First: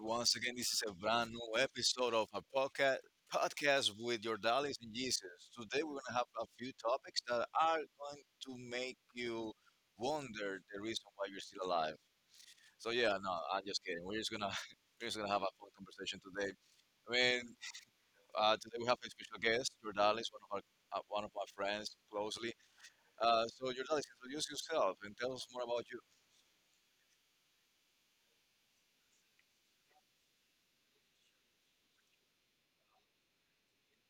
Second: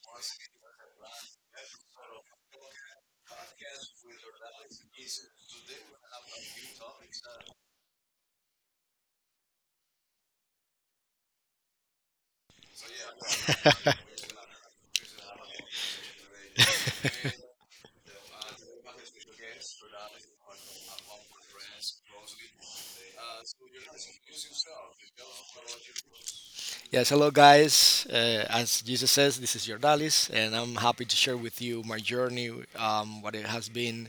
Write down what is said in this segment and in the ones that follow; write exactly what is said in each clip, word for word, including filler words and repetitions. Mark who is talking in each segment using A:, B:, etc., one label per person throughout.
A: Once again, this is a brand new episode of our podcast podcast with your dollies and Jesus. Today, we're gonna have a few topics that are going to make you wonder the reason why you're still alive. So yeah, no, I'm just kidding. We're just gonna we're just gonna have a fun conversation today. I mean, uh, today we have a special guest, your Dallas, one of our uh, one of my friends closely. Uh, so your Dallas, introduce yourself and tell us more about
B: Yes, hello guys. Uh, as Jesus says, this is Jordalis, and I'm happy to share with you my journey, um, what it has been,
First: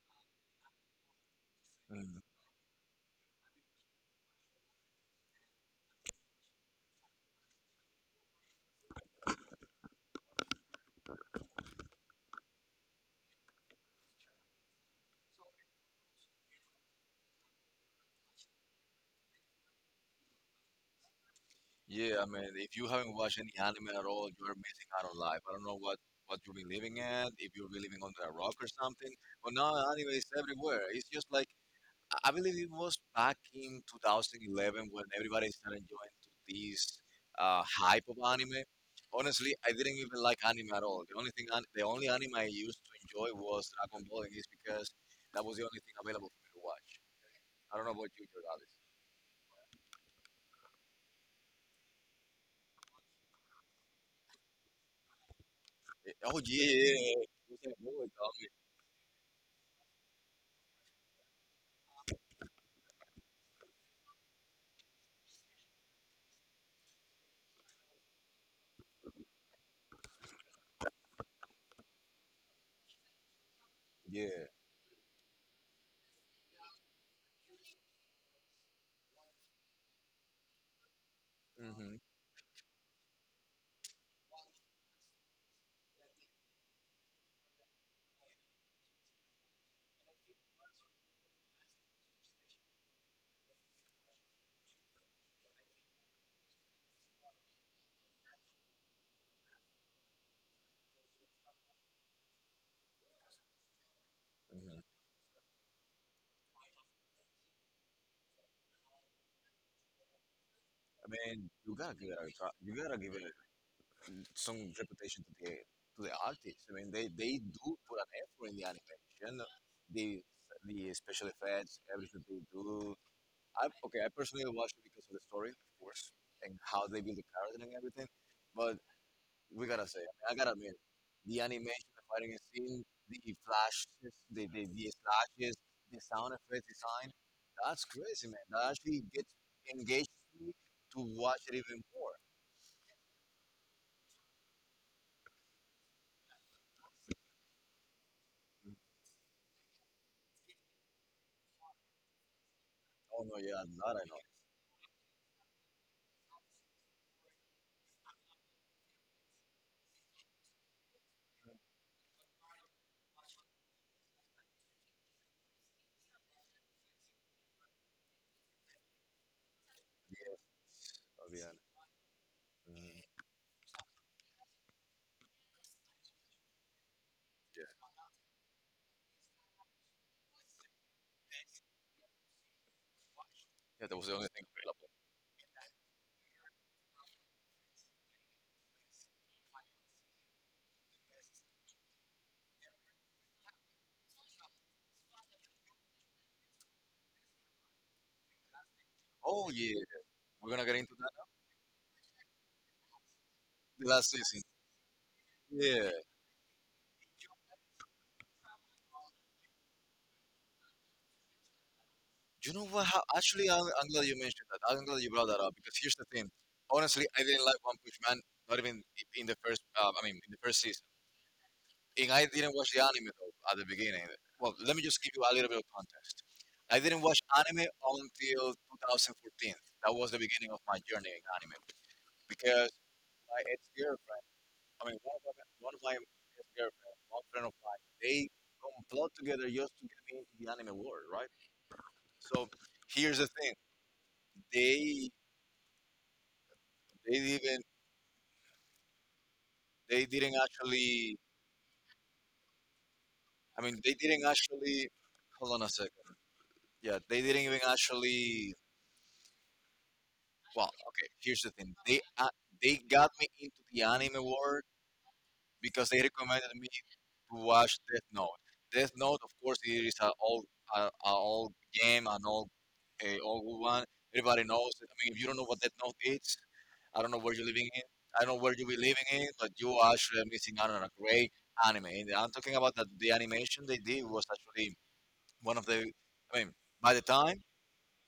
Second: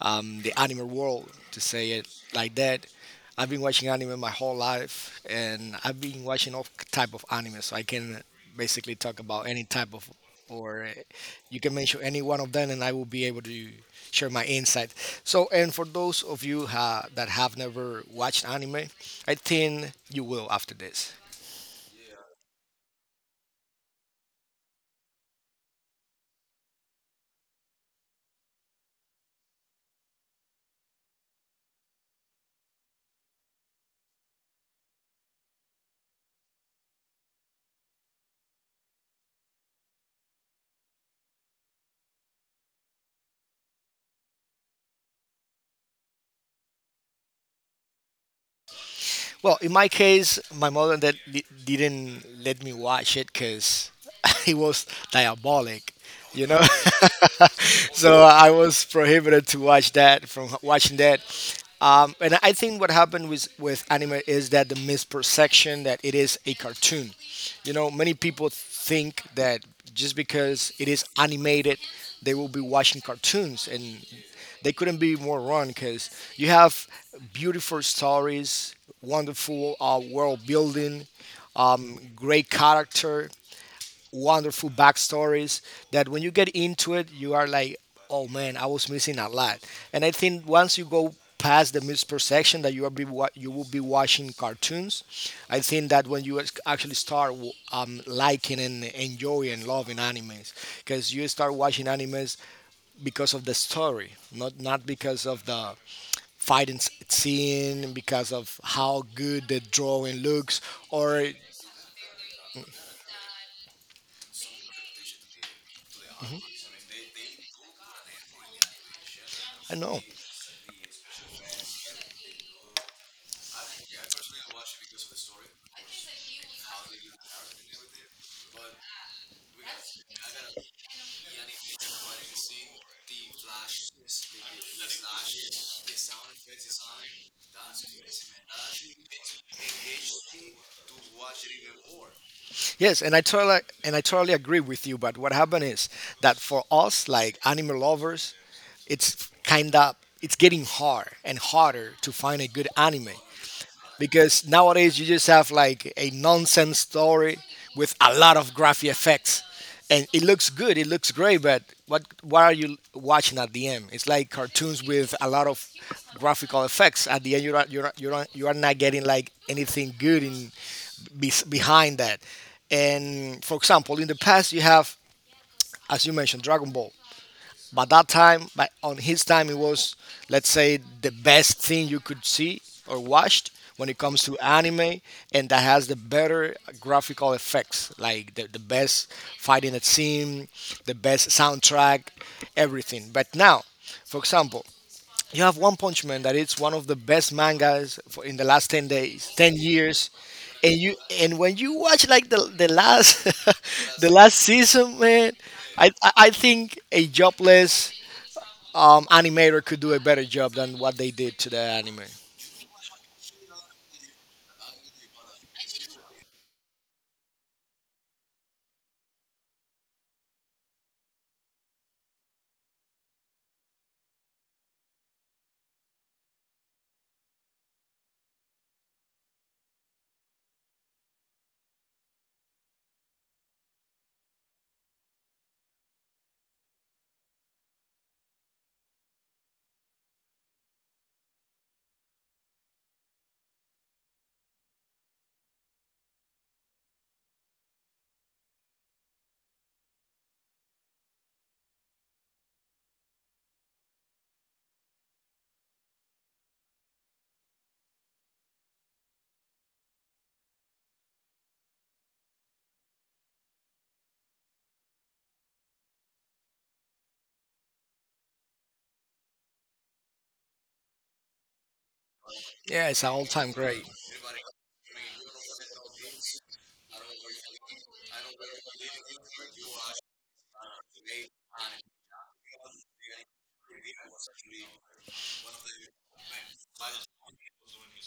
B: um, the anime world, to say it
A: you.
B: like that. I've been watching anime my whole life, and I've been watching all type of anime, so I can basically talk about any type of, or uh, you can mention any one of them, and I will be able to share my insight. So, and for those of you ha- that have never watched anime, I think you will after this.
A: Yeah, I mean, if you haven't watched any anime at all, you're missing out on life. I don't know what what you've been living at, if you're really living under a rock or something. But now anime is everywhere. It's just like I I believe it was back in twenty eleven when everybody started enjoying to this uh, hype of anime. Honestly, I didn't even like anime at all. The only thing, an- the only anime I used to enjoy was Dragon Ball, and it's because that was the only thing available for me to watch. I don't know about you, Jordalis.
B: Well, in my case, my mother that di- didn't let me watch it because it was diabolic,
A: Eh, Oh
B: you know.
A: yeah, yeah, yeah.
B: So
A: Yeah.
B: I was prohibited to watch that from watching that. Um, and I think what happened with with anime is that the misperception that it is a cartoon. You know, many people think that just because it is animated, they will be watching cartoons, and
A: Yeah.
B: they couldn't be more wrong because you have beautiful stories, wonderful uh, world building, um,
A: Mhm,
B: great character, wonderful backstories. That when you get into it, you are like, oh man, I was missing a lot. And I think once you go past the misperception that you are be wa- you will be watching cartoons, I think that when you ac- actually start w- um, liking and enjoying and loving animes, because you start watching animes because of the story, not
A: mhm.
B: not because of the fighting s- scene, because of how good the drawing looks,
A: I
B: or
A: mean, you gotta give it a try. You gotta give it some reputation to the to the artists. I mean, they they do put an effort in the animation,
B: I know.
A: the the special effects, everything they do. I okay, I personally watched it because of the story, of course, and how they build the character and everything. But we gotta say, I gotta admit, the animation, the fighting scene, the flashes, the, the, the slashes, the sound effects design, that's crazy, man. That actually gets engaged me to watch it even more.
B: Yes, and I totally and I totally agree with you. But what happened is that for us, like anime lovers,
A: Mm.
B: it's kinda it's getting hard and harder to find a good anime
A: Oh no, yeah, that I know.
B: because nowadays you just have like a nonsense story with a lot of graphic effects, and it looks good, it looks great, but what what are you watching at the end? It's like cartoons with a lot of graphical effects. At the end you're not, you're not, you're not, you are not getting like anything good
A: Yes,
B: in
A: oh,
B: be,
A: yeah.
B: behind that.
A: Mhm.
B: And for example, in the past you have, as you mentioned, Dragon Ball.
A: Yeah,
B: But that time, but on his time, it was, let's say, the best thing you could see or watched
A: yeah,
B: when
A: that
B: it
A: was the
B: comes
A: only
B: to
A: thing available.
B: anime, and that has the better graphical effects, like the, the best fighting scene, the best soundtrack, everything. But now, for example, you have One Punch Man that it's one of the best mangas for in the last ten days,
A: Oh
B: ten
A: yeah,
B: years,
A: we're gonna
B: and
A: get into
B: you
A: that now?
B: and when you watch like the the last
A: The
B: the
A: last
B: last
A: season.
B: season, man,
A: Yeah,
B: I I I think a jobless um, animator could do a better job than what they did to the anime.
A: you know what? How, actually, I'm, I'm glad you mentioned that. I'm glad you brought that up because here's the thing. Honestly, I didn't like One Punch Man. Not even in the first. Um, I mean, in the first season. And I didn't watch the anime though at the beginning. Well, let me just give you a little bit of context. I didn't watch anime until two thousand fourteen. That was the beginning of my journey in anime because my ex-girlfriend, I mean, one of my, one of my ex-girlfriend, one friend of mine, they complot together just to get me into the anime world, right? So here's the thing: they they didn't they didn't actually. I mean, they didn't actually. Hold on a second. Yeah, they didn't even actually. Well, okay. Here's the thing. They uh, they got me into the anime world because they recommended me to watch Death Note. Death Note, of course, it is an old, a, a old game, an old,
B: Yeah, it's an
A: a
B: all-time
A: old one.
B: great.
A: Everybody knows it. I mean, if you don't know what Death Note is, I don't know where you're living in. I don't know where you'll be living in, but you are actually missing out on a great anime. And I'm talking about that the animation they did was actually one of the. I mean, by the time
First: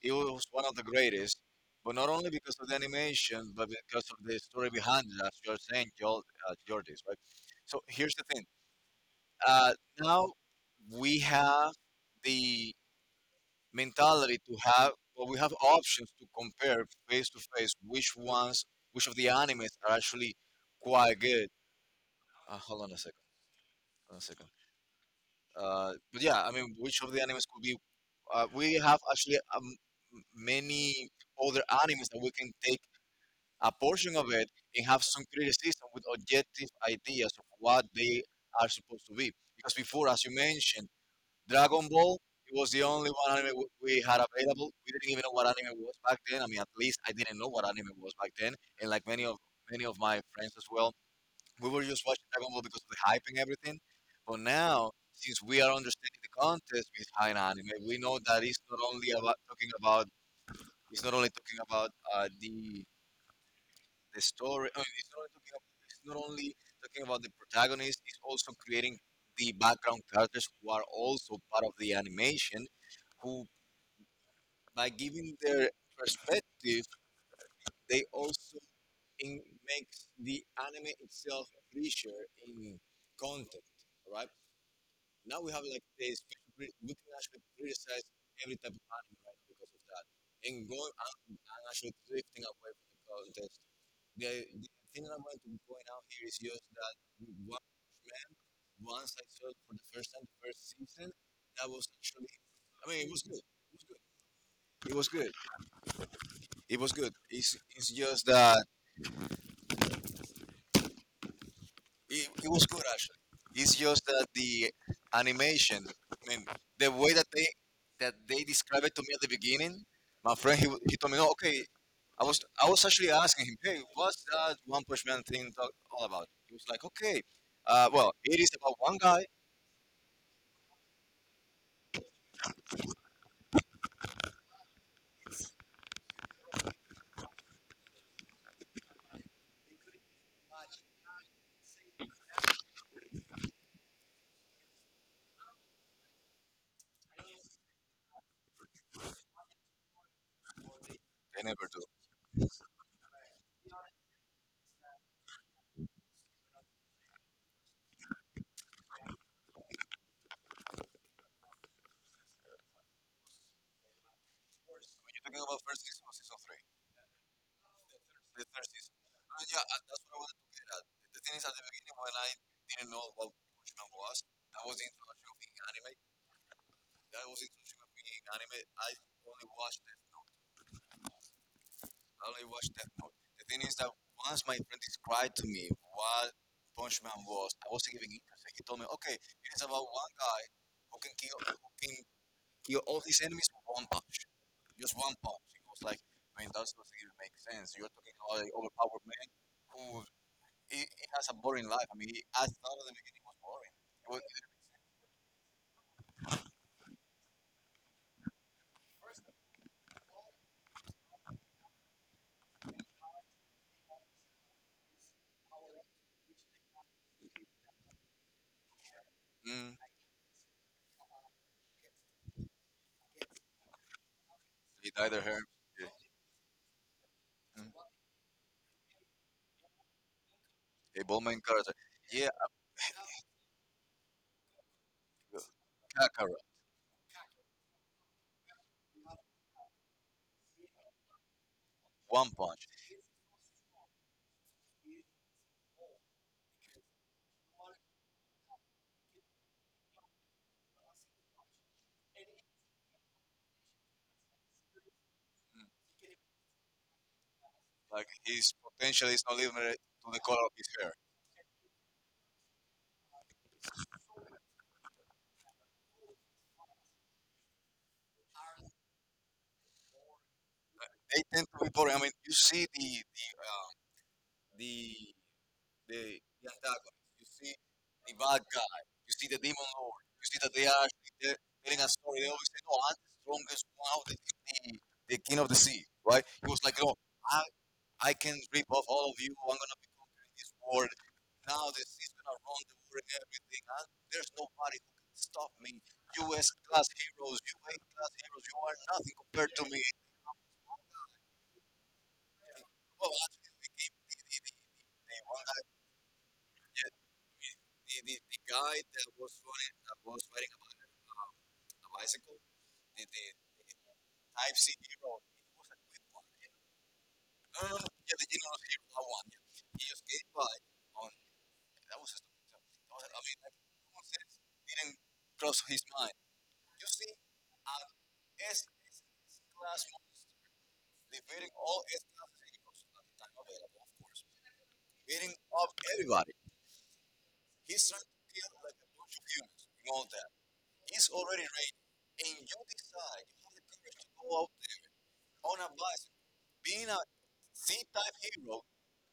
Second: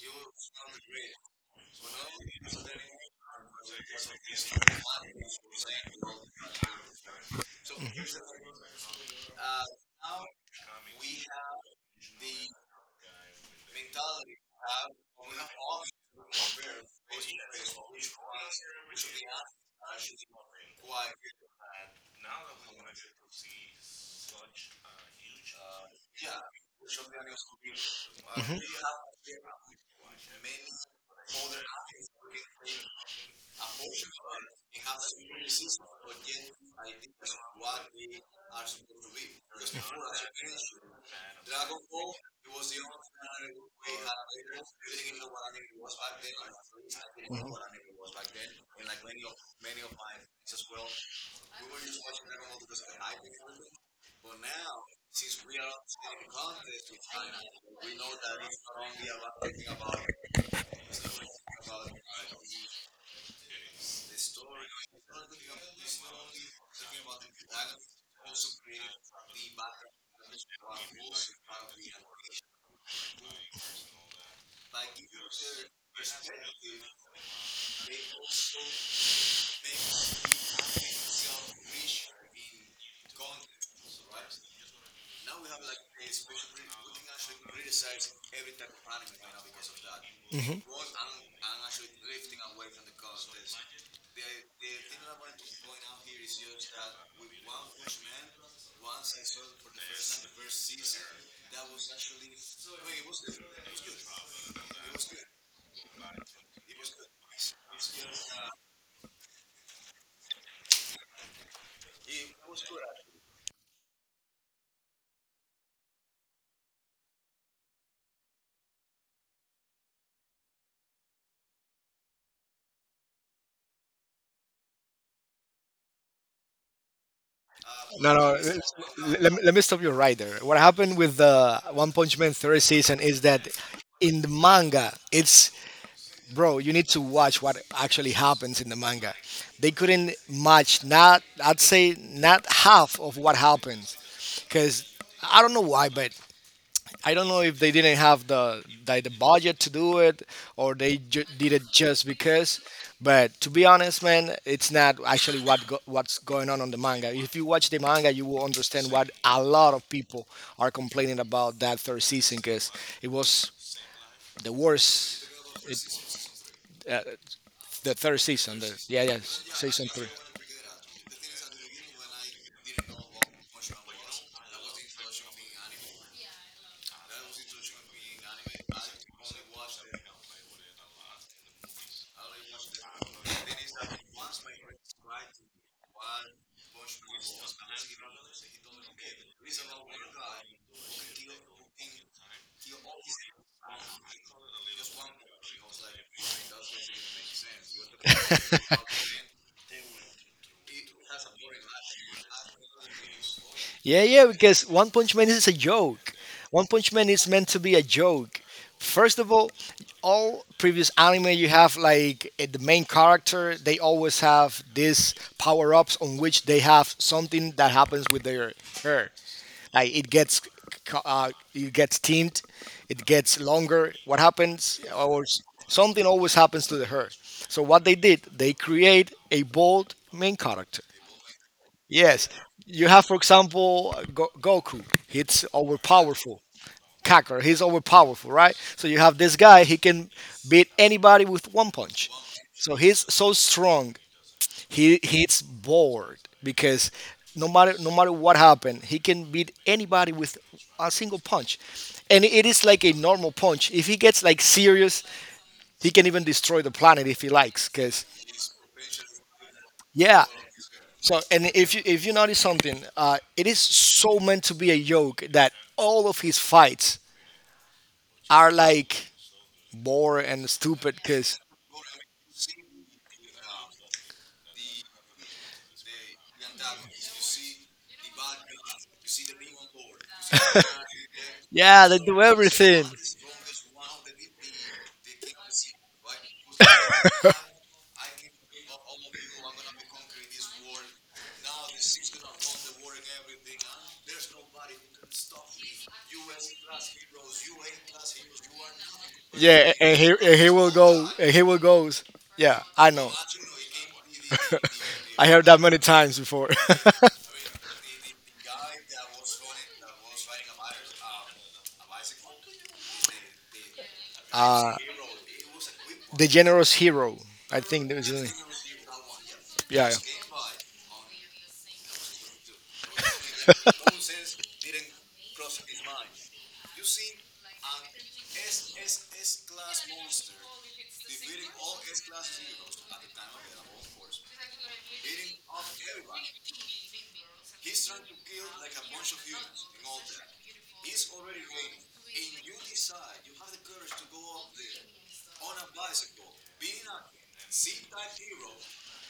A: it was one of the greatest, but not only because of the animation, but because of the story behind it, as you're saying, Jol- uh, Jordis, right? So here's the thing. Uh, Now we have the mentality to have, well, we have options to compare face to face which ones, which of the animes are actually quite good. Uh, hold on a second. Hold on a second. Uh, but yeah, I mean, which of the animes could be? Uh, we have actually um, many other animes that we can take a portion of it and have some criticism with objective ideas of what they are supposed to be. Because before, as you mentioned, Dragon Ball it was the only one anime w- we had available. We didn't even know what anime was back then. I mean, at least I didn't know what anime was back then, and like many of many of my friends as well, we were just watching Dragon Ball because of the hype and everything. But now, since we are understanding the context behind anime, we know that it's not only about talking about it's not only talking about uh, the the story. I mean, it's not only talking about, it's not only talking about the protagonist. It's also creating the background characters who are also part of the animation, who by giving their perspective, they also in, makes the anime itself richer in content. Right now we have like this. We can actually criticize every type of anime right because of that, and going and and actually drifting away from the content. The, the thing that I going to point out here is just that with one Punch man, once I saw it for the first time, the first season, that was actually, I mean, it was good. It was good. It was good. It was good. It's, it's just that It, it was good actually. It's just that the animation, I mean, the way that they that they described it to me at the beginning, my friend he, he told me, no, okay. I was I was actually asking him, hey, what's that One Punch Man thing talk, all about? He was like, okay, uh, well,
B: No, no.
A: it is
B: it's-
A: about one guy.
B: Let me, let me stop you right there. What happened with the One Punch Man third season is that in the manga, it's bro. you need to watch what actually happens in the manga. They couldn't match not I'd say not half of what happens because I don't know why, but I don't know if they didn't have the like the budget to do it, or they ju-
A: They
B: did it
A: never do.
B: just because. But to be honest, man, it's not actually what go- what's going on on the manga. If you watch the manga, you will understand what a lot of people are complaining about that third season because it was the
A: When you're
B: worst.
A: talking about
B: It,
A: first season or season three,
B: uh, the third
A: the
B: season,
A: third
B: the,
A: season.
B: yeah, yeah,
A: Uh, yeah, uh,
B: season
A: that's
B: three.
A: what I wanted to get at. The thing is, at the beginning when I didn't know what Punch Man was, that was the introduction of the anime. That was interesting with being anime. I only watched Death Note. I only watched Death Note. The thing is that once my friend described to me what Punch Man was, I wasn't even interested. He told me, okay, it is about one guy who can kill who can kill all his enemies with one punch. Just one punch. He was like, I mean, that doesn't even make sense. You're talking about an overpowered man who he, he has a boring life. I mean, he, I thought at the beginning it was boring.
B: Yeah,
A: It was,
B: yeah, because One Punch Man is a joke. One Punch Man is meant to be a joke. First of all, all previous anime you have like eh, the main character, they always have these power ups on which they have something that happens with their hair.
A: mm,
B: Like it gets, c- uh, it gets tint, it gets longer. What happens?
A: he died of
B: Or
A: her.
B: s-
A: Yeah.
B: something always happens to the hair. So
A: Mm.
B: what they did, they create a bold main character.
A: A Bowman character. Yeah,
B: Yes, you have, for example, Go- Goku. He's
A: Kakara,
B: overpowerful. Kakarot, he's overpowerful, right? So you have this guy. He can beat anybody with one punch.
A: One Punch.
B: So he's so strong. He hits bored because no matter no matter what happened, he can beat anybody with a single punch, and it is like a normal punch. If he gets like serious, he can even destroy the planet if he likes, because—
A: Like his potential is not limited to the
B: Yeah.
A: color of his hair.
B: So, and if you if you notice something, uh, it is so meant to be a joke that all of his fights are like boring and stupid.
A: They
B: Cause
A: tend to be boring. I mean, you see the the um, the the, the antagonist. You see the bad guy. You see the demon lord. You see that they are actually te- telling
B: yeah,
A: a
B: they
A: story.
B: do
A: They always say, "No,
B: everything.
A: I'm the strongest one, the, the, the king of the sea." Right? He was like, "No, I I can rip off all of you. I'm gonna be conquering this world. Now this is gonna run the world and everything. I, there's nobody who can stop me. U S class heroes, U A class heroes. You are nothing compared to
B: Yeah,
A: me.
B: and here and here will go, and here will goes. Yeah, I
A: Well,
B: know.
A: actually, the game, the, the, the, the
B: I
A: one
B: heard that
A: guy,
B: many times before.
A: yeah, the, the, the the guy that was running, that was riding a, bi- um, a bicycle, the, the, the Type C hero. He was a good one.
B: The generous hero. I
A: No, no,
B: think
A: no.
B: there was
A: Yeah,
B: a,
A: the general hero, that one. Yeah. He
B: yeah. Yeah.
A: just came by. That was just. That was, I mean, like, common sense didn't cross his mind. You see, at S, S class monster, defeating all S class heroes at the time available, of course, beating up everybody. He's trying to kill like a bunch of humans and all that. He's already ready, and you decide you have the courage to go out there on a bicycle, being a C-type hero,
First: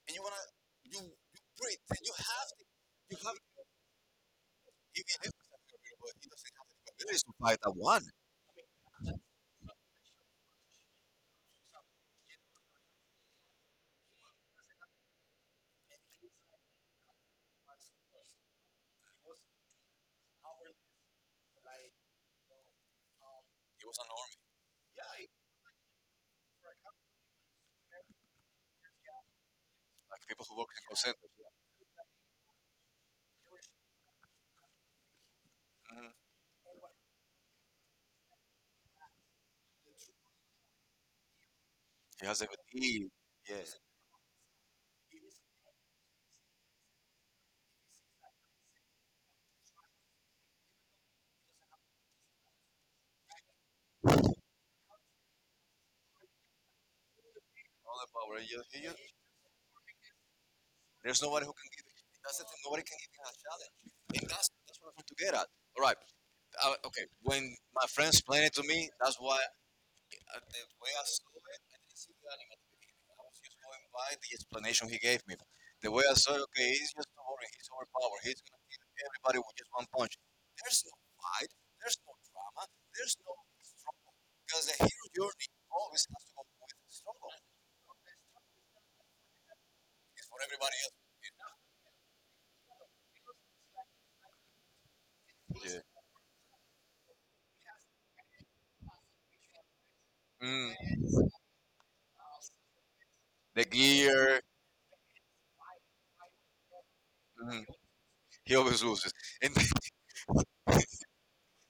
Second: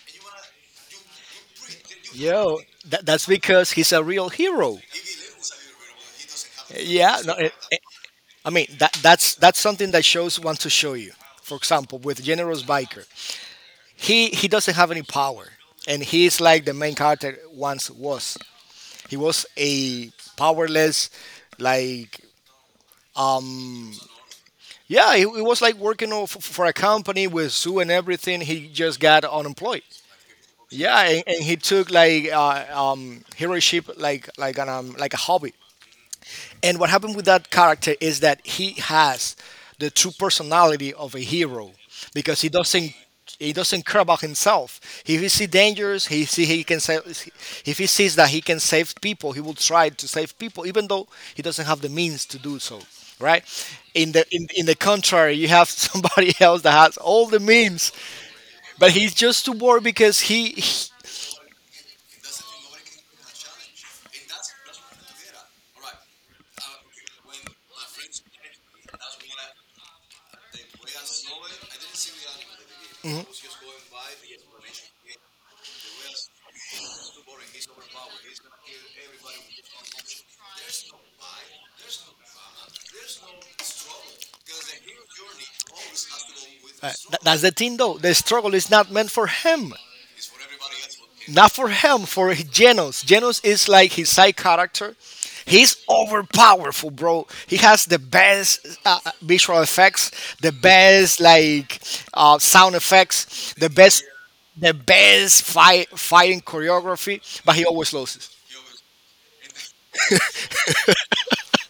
A: and you wanna you you breathe, and you have
B: Yo,
A: the,
B: that,
A: you
B: that's
A: have
B: because he's a real hero.
A: Even if it's a career, but he doesn't have the
B: Yeah,
A: capabilities to
B: no, it,
A: fight that one.
B: I mean that that's that's something that shows want to show you. For example, with Generous Biker, he he doesn't have any power, and he's like the main character once was. He was a powerless, like, um,
A: He was an army,
B: yeah, it was like working off for a company with Sue and everything. He just got unemployed.
A: like people who work in call
B: Yeah, and, and
A: centers.
B: he took like uh, um, heroship like like an um, like a hobby.
A: Mm-hmm.
B: And what happened with that character is that he has the true personality of a hero
A: He
B: because
A: has
B: he doesn't
A: everything.
B: he
A: Yeah.
B: doesn't care about himself. If he sees dangers, he see he can save. If he sees that he can save people, he will try to save people, even though he doesn't have the means to do so. Right? In the in, in the contrary, you have somebody else that has all the means,
A: All the power. He just, he
B: but
A: just,
B: he's just too bored because he—
A: there's nobody who can give. It. That's the thing. Nobody can give him a challenge. And that's that's what I'm trying to get at. All right. Uh, okay. When my friends explained it to me, that's why uh, the way I saw it, I didn't see the anime at the beginning. I was just going by the explanation he gave me. The way I saw it, okay, he's just boring. He's overpowered. He's gonna kill everybody with just one punch. There's no fight. There's no drama. There's no struggle. Because the hero journey always has to go
B: the Uh,
A: with
B: tha-
A: struggle.
B: that's the thing, though. The struggle is not meant for him.
A: It's for everybody else.
B: Not for him, for Genos. Genos is like his side character. He's
A: Yeah.
B: overpowerful, bro. He has the best uh, uh, visual effects, the
A: Mm.
B: best like uh, sound effects,
A: The
B: the best,
A: gear.
B: the best fight fighting choreography. But he
A: Mm.
B: always loses.
A: He always loses. And yeah,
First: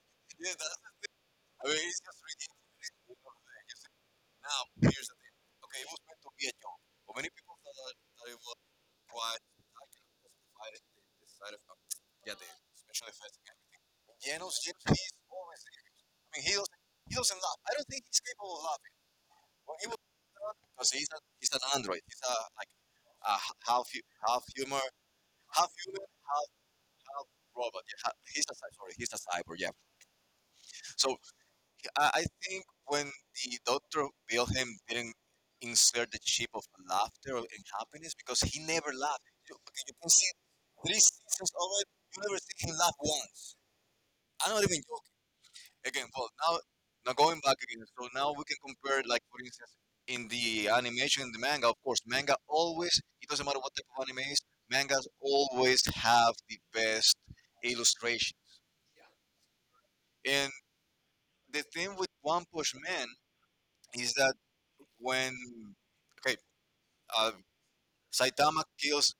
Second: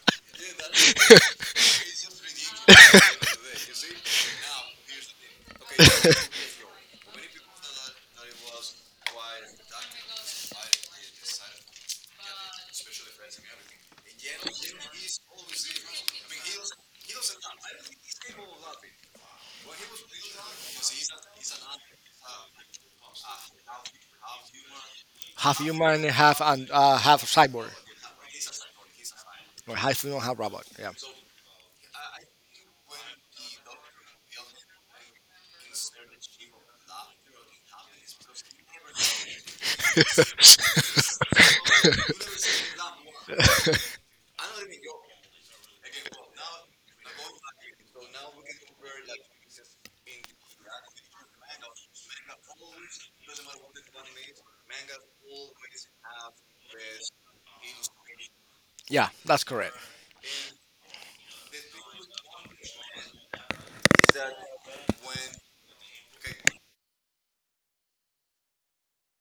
A: that's, I mean, it's just ridiculous. Now, here's the thing. Okay, it was meant to be a joke. But many people thought that, that it was quite, I can justify it, the, the side effect. Yeah, the special effects and everything. Janos, Janos, he's always serious. I mean, he doesn't, he doesn't laugh. I don't think he's capable of laughing. When he was because he's, a, he's an android. He's a, like, a h- half, hu- half humor,
B: Half
A: half human,
B: human, half
A: half,
B: and uh, half
A: half
B: cyborg,
A: robot. Yeah, ha- he's a, cy- sorry, he's a cyber, yeah.
B: or half human, half robot. Yeah,
A: So I I think when the doctor billed him, didn't insert the chip of laughter and happiness because he never laughed. You, okay, you can see three seasons of it, you never see him laugh once. I'm not even joking. Again, well, now now going back again, so now we can compare, like for instance, in the animation, in the manga. Of course, manga always. It doesn't matter what type of anime is. Mangas always have the best illustrations.
B: yeah, that's correct.
A: And the thing with One Punch Man is that when okay, uh, Saitama kills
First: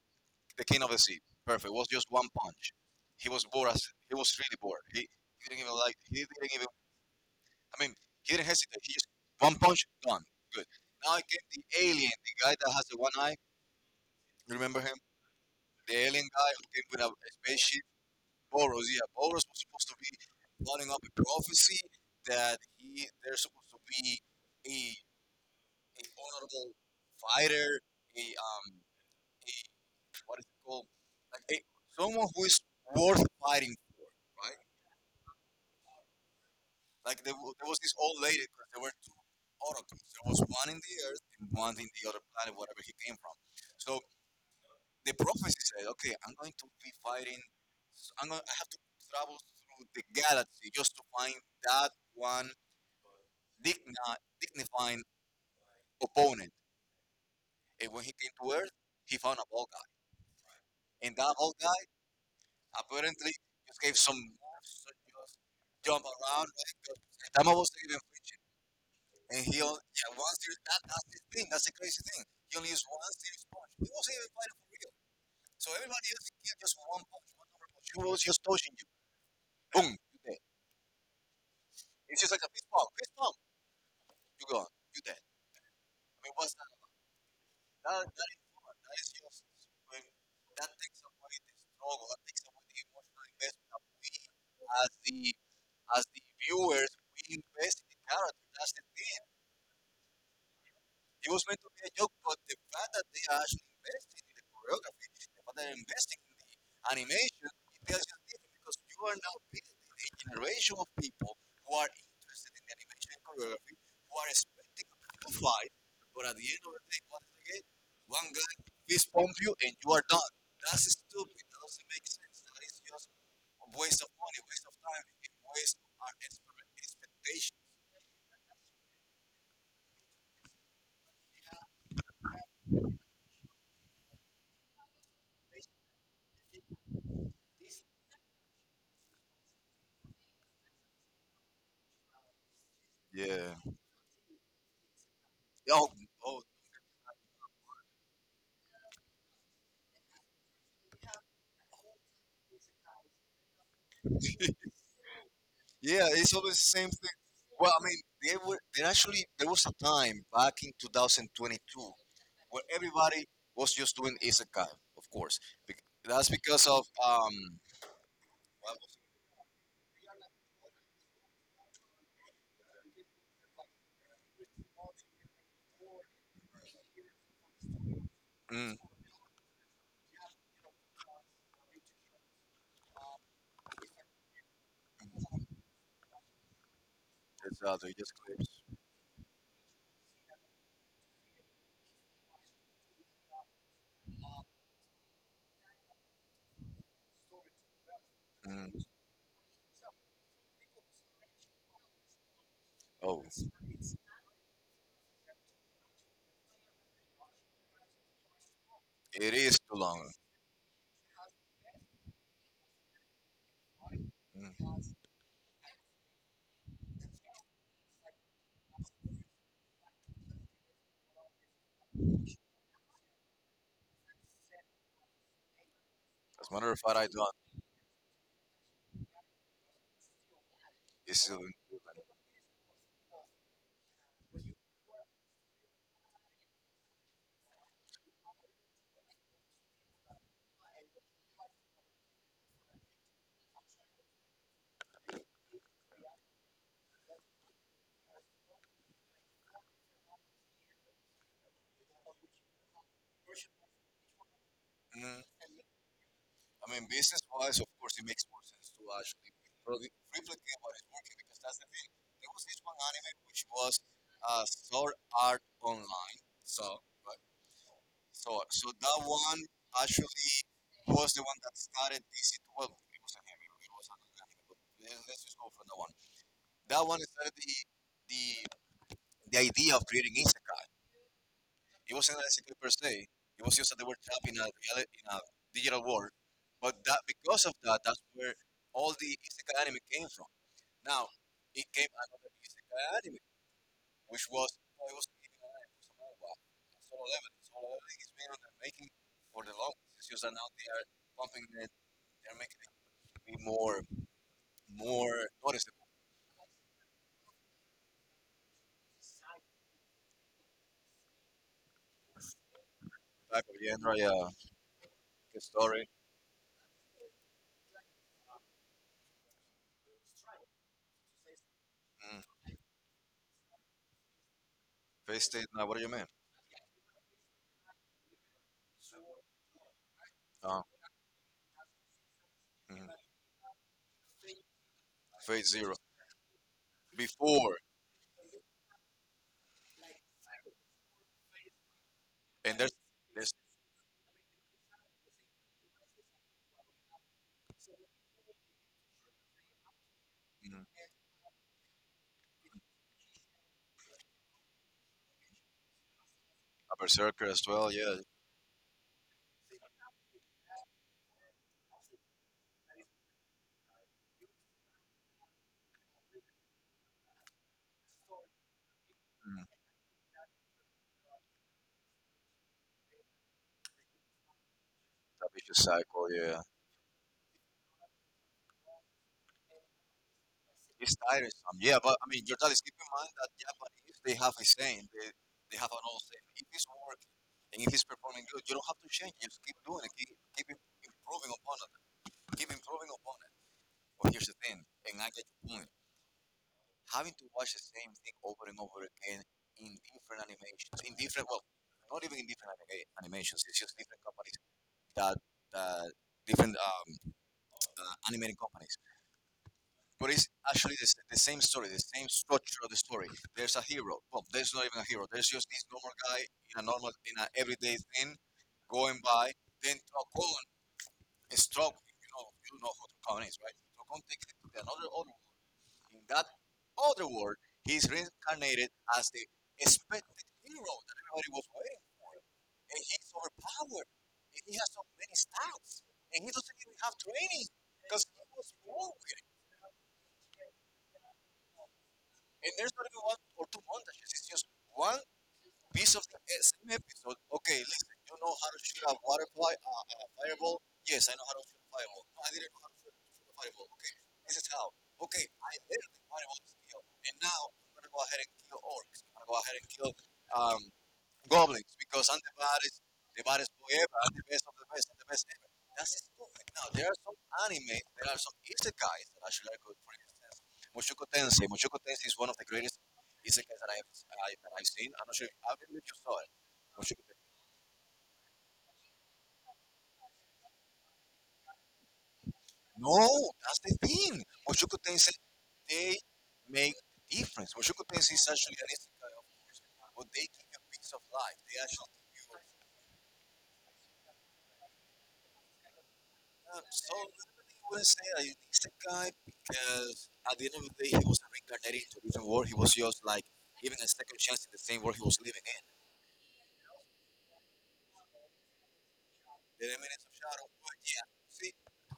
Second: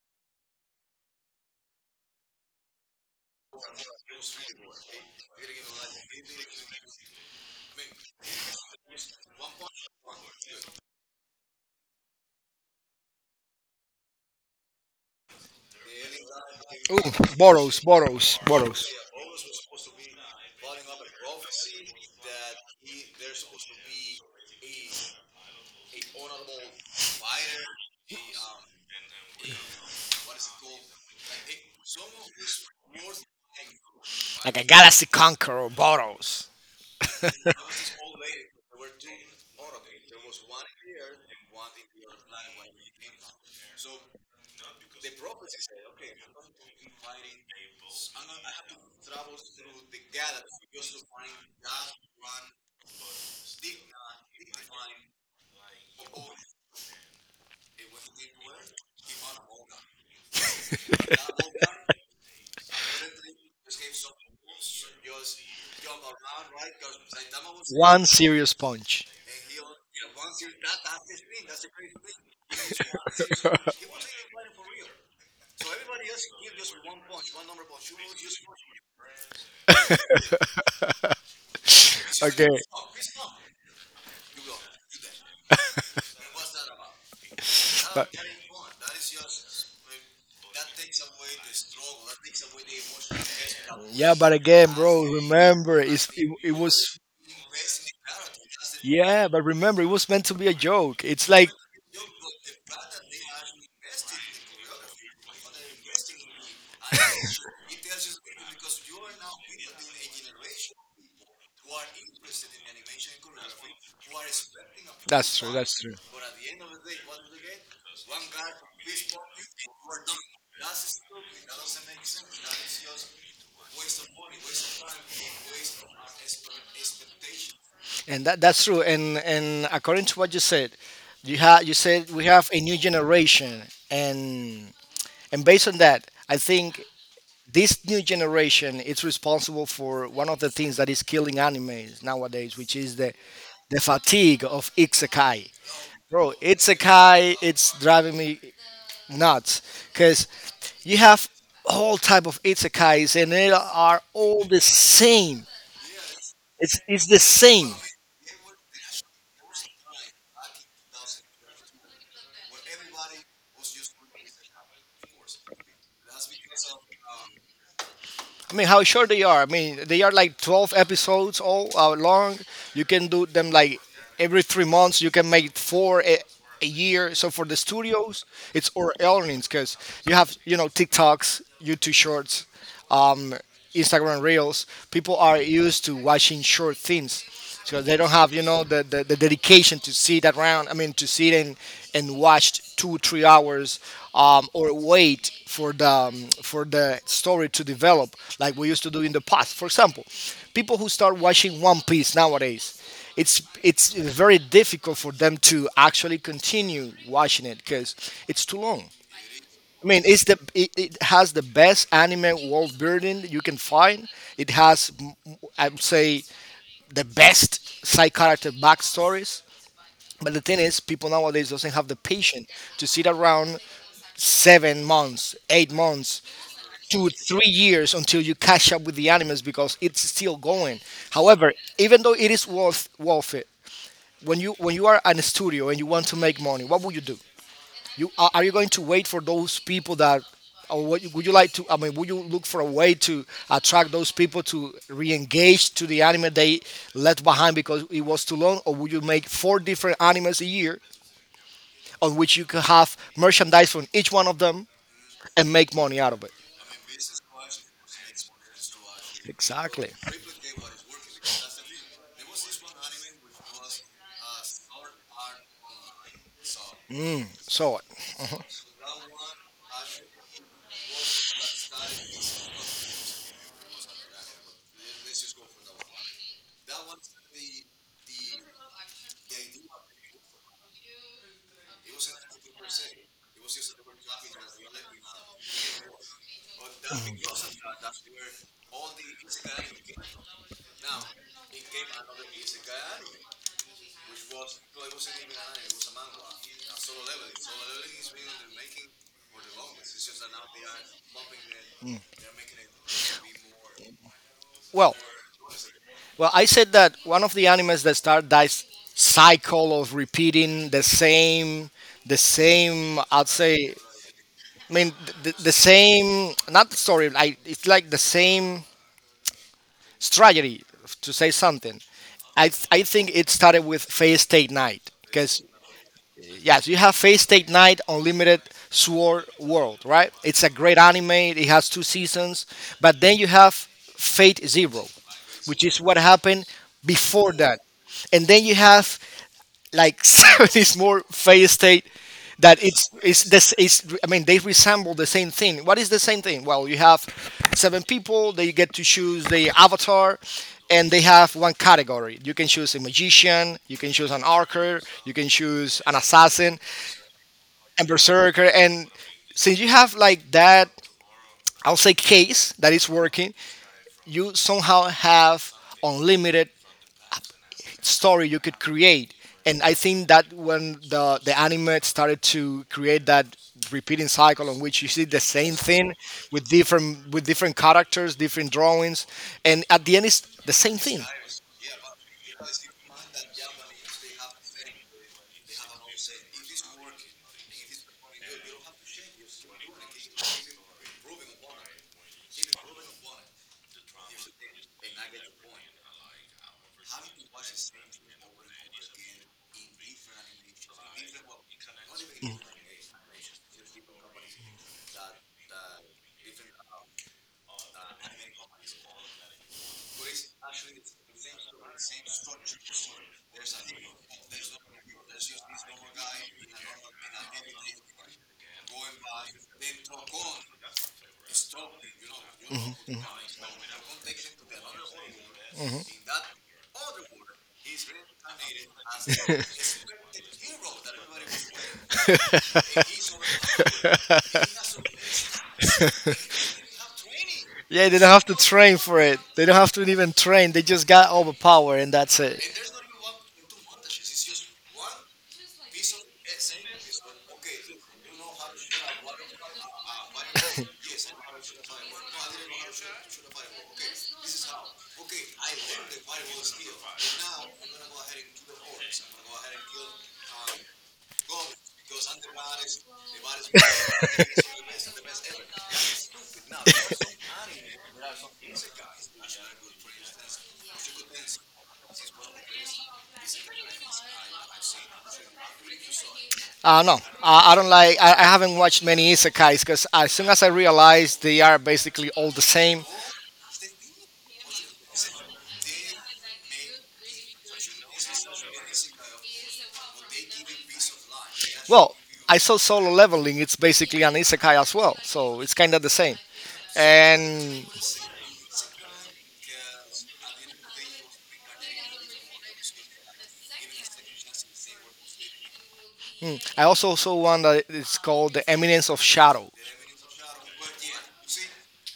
A: the King of the Sea. Perfect. It was just one punch. He was bored. As, he was really bored. He, he didn't even like. He didn't even. I mean, he didn't hesitate. He just one punch done. Good. Now I get the alien, the guy that has the one eye. You Remember him? The alien guy who came with a,
B: Ooh,
A: a
B: Boros,
A: spaceship.
B: Boros,
A: Boros.
B: Boros.
A: Yeah, Boros was supposed to be plotting up a prophecy that he there's supposed to be a, a honorable fighter, a um, what is it called? Like a, someone who is worth fighting for,
B: Like
A: right?
B: a galaxy conqueror, Boros.
A: Like there, wa- there was this old lady because there were two autocrats. There was one in the earth and one in the other planet, whatever he came from. So the prophecy said, okay, I'm going to be fighting. I'm going. I have to travel through the galaxy just to find that one digna, dignifying opponent. And when he came to Earth, he found a bald guy, and that bald guy Apparently, just gave some moves to just jump around. Right? 'Cause Saitama was even
B: One
A: flinching.
B: serious punch.
A: And he only, yeah, one series, that, that's the thing. That's the crazy thing. He only used one series punch. He wasn't even fighting for real. So everybody else he gave just one punch, one number punch. He was just touching you. Boom, you dead. It's just like a
B: Okay.
A: fist pump. Fist pump, you gone. You dead. I mean, what's that?
B: However—
A: That, that is not. That is just when that takes away the struggle, that takes away the emotional investment that we
B: Yeah, but again,
A: as
B: bro,
A: the
B: remember,
A: as
B: it's,
A: the
B: it, it
A: viewers
B: was.
A: we invest in the character. That's the thing.
B: Yeah, but remember, it was meant to be a joke.
A: It
B: It's
A: was
B: like,
A: meant to be a joke, but the fact that they are actually investing in the choreography, the fact that they're investing in the animation, it tells you different because you are now building a generation of people who are interested in animation and choreography, who are expecting to
B: that's true,
A: fight,
B: that's true.
A: but at the end of the day, what do they One guy fist pump you and you are done. That's stupid. That doesn't make sense. That is just a waste of money, waste of time, and waste of our expect- expectation.
B: And that, that's true. And and according to what you said, you ha you said we have a new generation, and and based on that, I think this new generation is responsible for one of the things that is killing animes nowadays, which is the
A: Yeah.
B: the fatigue of isekai.
A: Oh,
B: Bro,
A: oh.
B: isekai, it's driving me nuts because you have all type of isekais and they are all the same.
A: Yeah, it's always the
B: It's
A: same
B: it's
A: thing.
B: the
A: Well,
B: same.
A: I mean, they were there actually there was a time back in two thousand twenty-two where everybody was just doing isekai, of course. Bec- That's because of um,
B: I mean, how short they are. I mean, they are like twelve episodes all uh, long. You can do them like every three months. You can make four a, a year. So for the studios, it's
A: mm,
B: or earnings because you have, you know, TikToks, YouTube shorts, um, Instagram reels. People are used to watching short things
A: it's out
B: because
A: there,
B: they don't
A: just
B: have, you
A: clips.
B: know, the, the, the dedication to sit around, i mean to sit and and watch two three hours, um, or wait for the um, for the story to develop like we
A: Mm,
B: used to do in the past. For example, people who start watching One Piece nowadays,
A: oh,
B: it's it's very difficult for them to actually continue watching it because it's too long.
A: it is too
B: I mean,
A: long.
B: it's the it, it has the best anime world building you can find. It
A: Mm.
B: has, m- m- I would say, the best side character backstories. But the thing is, people nowadays doesn't have the patience to sit around seven months, eight months,
A: As a matter of fact, I
B: two,
A: don't.
B: three years until you catch up with the animes because it's still going.
A: It's still.
B: However, even though it is worth worth it, when you when you are in a studio and you want to make money, what would you do? You are, are you going to wait for those people that, or what, you- would you like to? I mean, would you look for a way to attract those people to re-engage to the anime they left behind because it was too long, or would you make four different animes a year on which you could have merchandise from each one of them
A: Mm.
B: and make money out of it?
A: I mean, business wise, of course, it makes more sense to actually
B: Exactly.
A: produ- replicate what is working because that's the thing. There was this one anime which was uh, Sword Art Online. So, right?
B: Mm, so,
A: so, so that one actually was the one that started this. It, well, it was an anime, it was an anime, but let's let's just go from that one. That one started the the the idea of creating isekai. It wasn't an S A P per se. It was just that they were trapped in a, reali- in a digital world. But that because of that, that's where all the isekai anime came from. Now, it came another isekai anime, which was, oh, it was even an anime, it was a manga, a Solo Leveling. Solo Leveling is been on the making for the longest. It's just that now they are pumping it, they're making it be more,
B: well.
A: more noticeable
B: Well, I said that one of the animes that start that cycle of repeating the same, the same. I'd
A: type
B: say,
A: of genre, yeah.
B: I mean, the,
A: Good
B: the
A: story.
B: same. Not the story. I. It's like the same strategy to say something.
A: Mm.
B: I. I think it started with Fate State Night
A: Phase
B: because—
A: state, now what do you mean?
B: Yes, you have Fate State Night Unlimited Sword World, right? It's a
A: Uh,
B: great anime. It has two seasons,
A: mm.
B: but then you have Fate Zero,
A: Phase
B: which
A: zero.
B: is what happened before
A: Before
B: that, and then you have like seventy more Fate State
A: And
B: that
A: there's
B: it's it's
A: there's
B: this is I mean they resemble the same thing. What is the same thing? Well, you have seven people. They get to choose the avatar,
A: mm,
B: and they have one category. You can choose a magician, you can choose an archer, you can choose an assassin,
A: a berserker as well.
B: and
A: Yeah,
B: Berserker. And since you have like that, I'll say case that is working, you somehow have unlimited story you could create.
A: mm,
B: And I think that when the the anime started to create that repeating cycle on which you see the
A: that
B: same
A: vicious
B: thing
A: cycle. Yeah,
B: with different with different characters, different drawings, and at the end it's the same
A: it's
B: thing.
A: tiresome. Yeah, but I mean, your dad is keep in mind that Japanese they have a saying. They they have an old saying. If it's working and if it's performing good, you don't have to change. Just keep doing it. Keep keep im- improving upon it. Keep improving upon it. But here's the thing, and I get your point. Having to watch the same thing over and over again in different animations, in different well, not even in different anima- animations. It's just different companies that that different. Um, uh, animated companies. But it's actually the, s- the same story, the same structure of the story. There's a hero. Well, there's not even a hero. There's just this normal guy in a normal, in an everyday thing, going by. Then Tokon is struggling. You know, you know who Tokon is, right? Tokon takes it to another other world. In that other world, he's reincarnated as the expected hero that everybody was waiting for and he's overpowered, and he has so many stats, and he doesn't even have training
B: Yeah, they
A: because
B: don't have to train for it. They don't have to even train. They just got all the power and that's it.
A: And there's not even one or two montages. It's just one piece of the same episode. Okay, listen, you know how to shoot a waterfly, a, a fireball? Yes, I know how to shoot a fireball. No, I didn't know how to shoot shoot a fireball. Okay, this is how. Okay, I learned the fireball skill, and now I'm gonna go ahead and kill orcs. I'm gonna go ahead and kill um, goblins because Antivirus, Antivirus forever, and the best of the best, and the best ever. That's stupid. Now, there are some anime, there are some isekais that actually are good. For instance, Mushoku Tensei. Mushoku Tensei is one of the greatest isekais that I've, I, that I've seen. I'm not sure, I don't know if you saw it.
B: Uh, no,
A: Mushoku Tensei.
B: I, I don't like. I, I haven't watched many isekais because as soon as I realized they are basically all the same.
A: No, that's the thing. Mushoku Tensei, they make the difference. Mushoku Tensei is actually an isekai, of course, but they give you a piece of life. They actually
B: Well,
A: give
B: I
A: you
B: saw Solo Leveling. It's basically an isekai as well, so it's kind of the same.
A: Um, so normally you
B: And
A: would say that he's a guy because at the end of the day he was reincarnated into a different world. He was just like given a second chance in the same world he was living in.
B: I also saw one that it's called The Eminence of Shadow.
A: The Remnants of Shadow. But yeah, see,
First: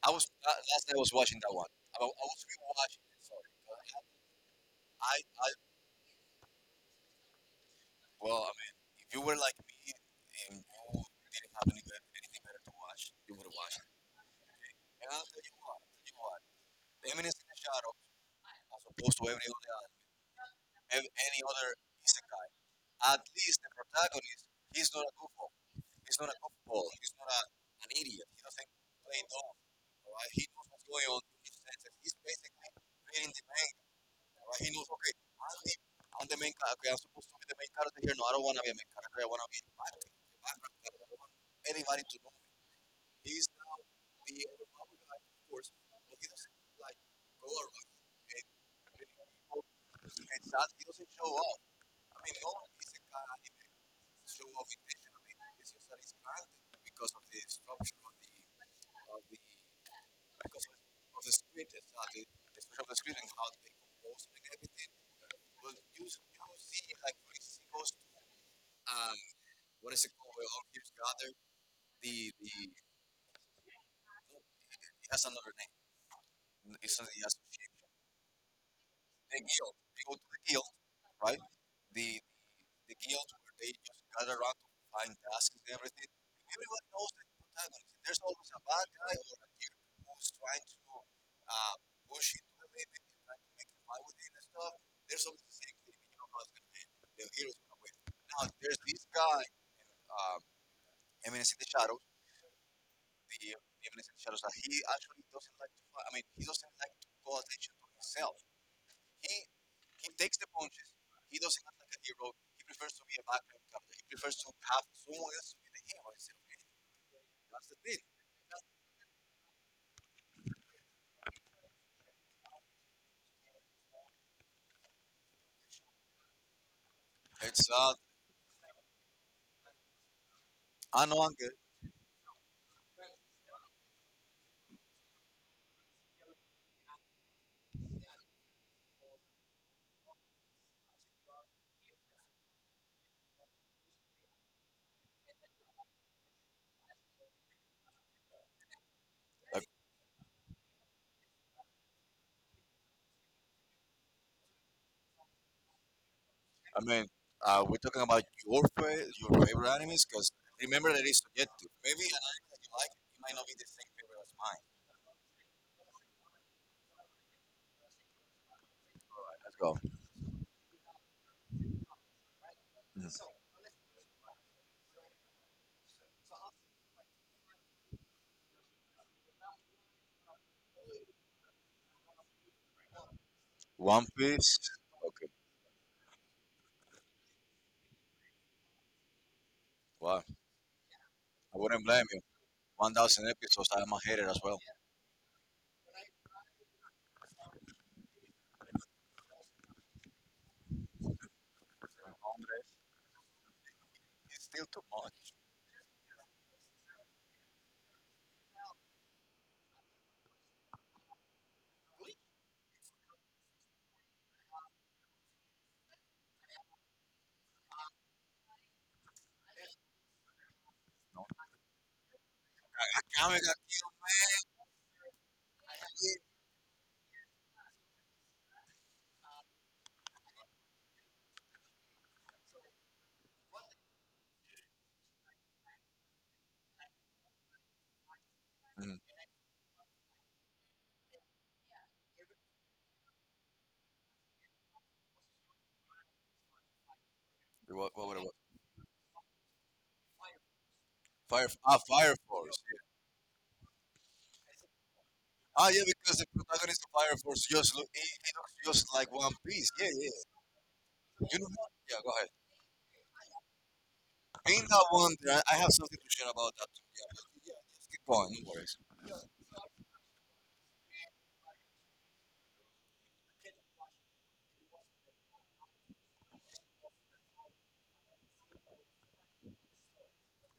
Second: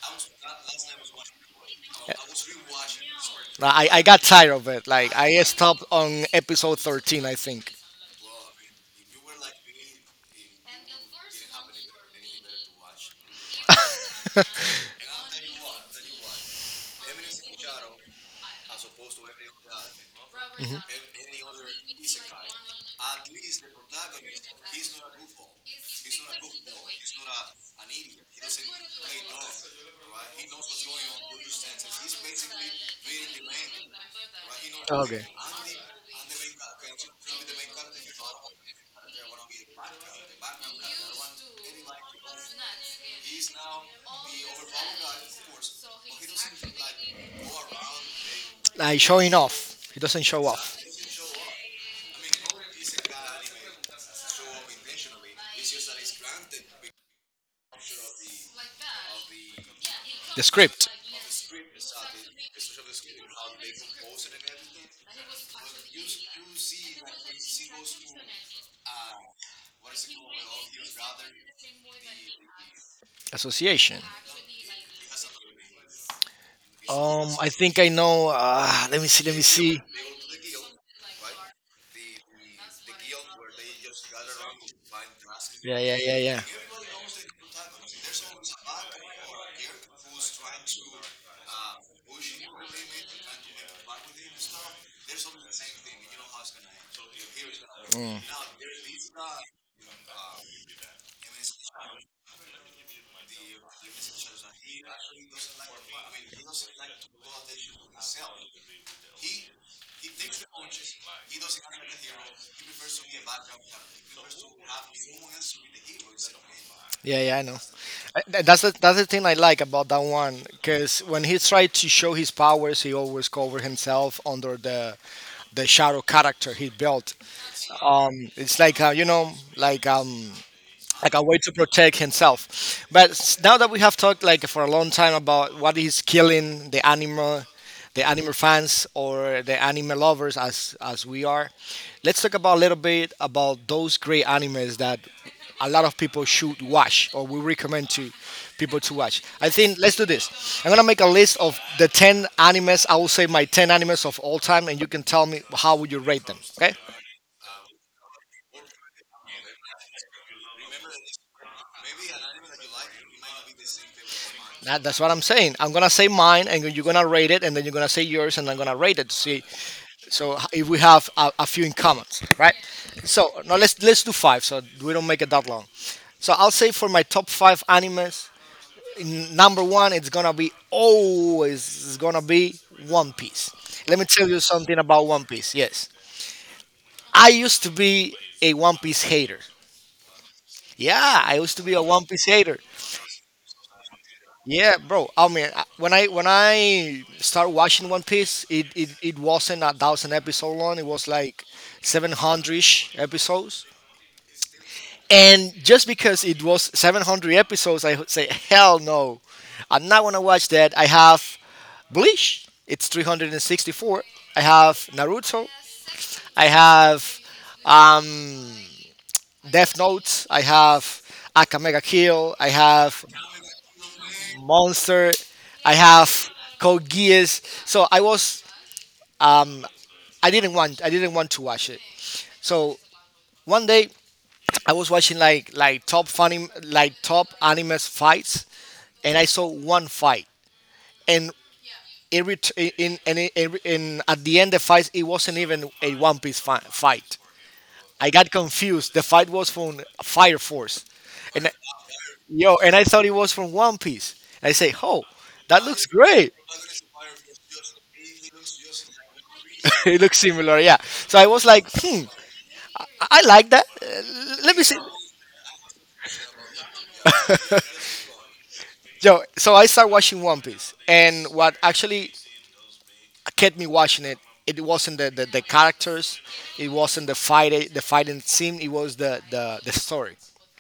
A: I was uh, last night I was watching that one. I, wa- I was rewatching it. Sorry, but
B: I, I got tired of it. Like
A: I,
B: I
A: I,
B: stopped on episode thirteen, I think.
A: well, I mean, if you were like me and you didn't have any bet- anything better to watch, you would have watched it. And I'll tell you what, I'll tell you what, The Eminence in the Shadow, as opposed to every other. Ev- any other isekai. At least the protagonist, he's not a goofball. He's not a goofball. He's not a, an idiot. He doesn't play dumb. Right? He knows what's going on in his senses. He's basically reading the manga. Right? He knows, okay,
B: Okay.
A: I'm the, I'm the main character. I'm supposed to be the main character here. No, I don't want to be a main character. I want to be a background. I don't want anybody to know He's now the Obama guy, of course, but he doesn't like go around. And
B: Like
A: many
B: showing
A: people,
B: off. He doesn't
A: and
B: show
A: that
B: off.
A: he doesn't show off. I mean, no one is a guy anime show off intentionally. It's just that it's planted because of the structure of the, of the
B: The
A: because of,
B: script.
A: of the script and how the especially of the script and how they compose and everything. But you, you see, like, for instance, he goes to um, what is it called? Where all here's gather The the
B: Association.
A: it has another name. It's not the
B: Um, I
A: association.
B: think I know. Uh, let me see. Let
A: The
B: me
A: guild.
B: see.
A: They go to the guild, right? The the guild where they just gather around to find tasks and
B: Yeah, yeah,
A: everything.
B: yeah, yeah.
A: Everyone knows the protagonist. There's always a bad guy or a dude who's trying to uh, push into the limit and trying to make it fight with him and stuff. There's always the same thing. You know how it's going to be. The hero's going to win. Now, there's this guy, um, Eminence in the Shadows, the Eminence in the Shadows, that he actually doesn't like to fight. I mean, he doesn't like to call attention to himself. He he takes the punches. He doesn't act like a hero. He prefers to be a background character. He prefers to have
B: Mm.
A: someone else to be the hero instead of him.
B: Yeah, yeah, I know.
A: That's the thing.
B: I- tha- That's the that's the thing I like about that one because when he tried to show his powers, he always covered himself under the the shadow character he built.
A: It's uh,
B: Um, it's like uh, you know, like um,
A: I
B: like a
A: know I'm
B: way to
A: good.
B: protect himself. But s- now that we have talked like for a long time about what is killing the animal, the animal fans or the animal lovers as as we are, let's talk about a little bit about those great animes that a lot of people should watch or we recommend to people to watch. I
A: Like,
B: think let's do this. I'm gonna make a list of the ten animes. I will say my ten animes of all time, and you can tell me how would you rate them. Okay?
A: I mean, uh, we're talking about your fa- your favorite animes because remember that it's subjective. Maybe an anime that you like it might not be the same favorite as mine.
B: That, that's what I'm saying. I'm gonna say mine, and you're gonna rate it, and then you're gonna say yours, and I'm gonna rate it to
A: But
B: see.
A: let's go.
B: So if we have a, a few in common, right?
A: Mhm.
B: So now let's let's do five, so we don't make it that long. So I'll say for my top five animes, n- number one, it's gonna be always it's gonna be One Piece. Let
A: One
B: me tell you
A: Piece.
B: something about One
A: Okay.
B: Piece. Yes, I used to be a One Piece hater.
A: Wow.
B: Yeah, I
A: I
B: used to be a
A: wouldn't blame
B: One
A: you.
B: Piece hater.
A: One thousand episodes. I'm a hater as well.
B: Yeah, bro. I mean, I- when I when I started watching One Piece, it, it, it wasn't a thousand episode long. It was like seven hundred ish episodes.
A: It's still too much.
B: And just because it was seven hundred episodes, I would say hell no, I'm not gonna watch that. I have Bleach. It's three hundred and sixty four. I have Naruto. I have um, Death Notes. I have
A: No.
B: Akame ga Kill. I
A: I,
B: have
A: I can.
B: Monster. I have Code Geass. So I was I didn't want I didn't want to watch it. So one day I was watching like like top funny like top animes fights,
A: Mm,
B: and I saw one fight, and it ret- in and it, and and at the end the fight it wasn't even a One Piece fi- fight.
A: what, what,
B: I
A: what, what?
B: got confused. The fight was from Fire Force,
A: Fire,
B: and
A: ah, Fire
B: yo,
A: Force.
B: and
A: Yeah.
B: I thought it was from One Piece. I say, oh, that
A: Ah, yeah,
B: looks
A: because the
B: great.
A: protagonist of Fire Force just look, he, he looks just like One Piece. Yeah,
B: it
A: yeah.
B: looks similar, yeah. So I
A: You
B: was
A: know
B: like,
A: what? Yeah,
B: hmm,
A: go ahead.
B: I I like that. Uh, Let me
A: Being
B: see.
A: that one, there, I I have something to share about that too. Yeah, but yeah, keep going. No worries.
B: Yo, so I started watching One Piece, and what actually kept me watching it, it wasn't the, the, the characters, it wasn't the fight, the fighting scene, it was the, the, the story.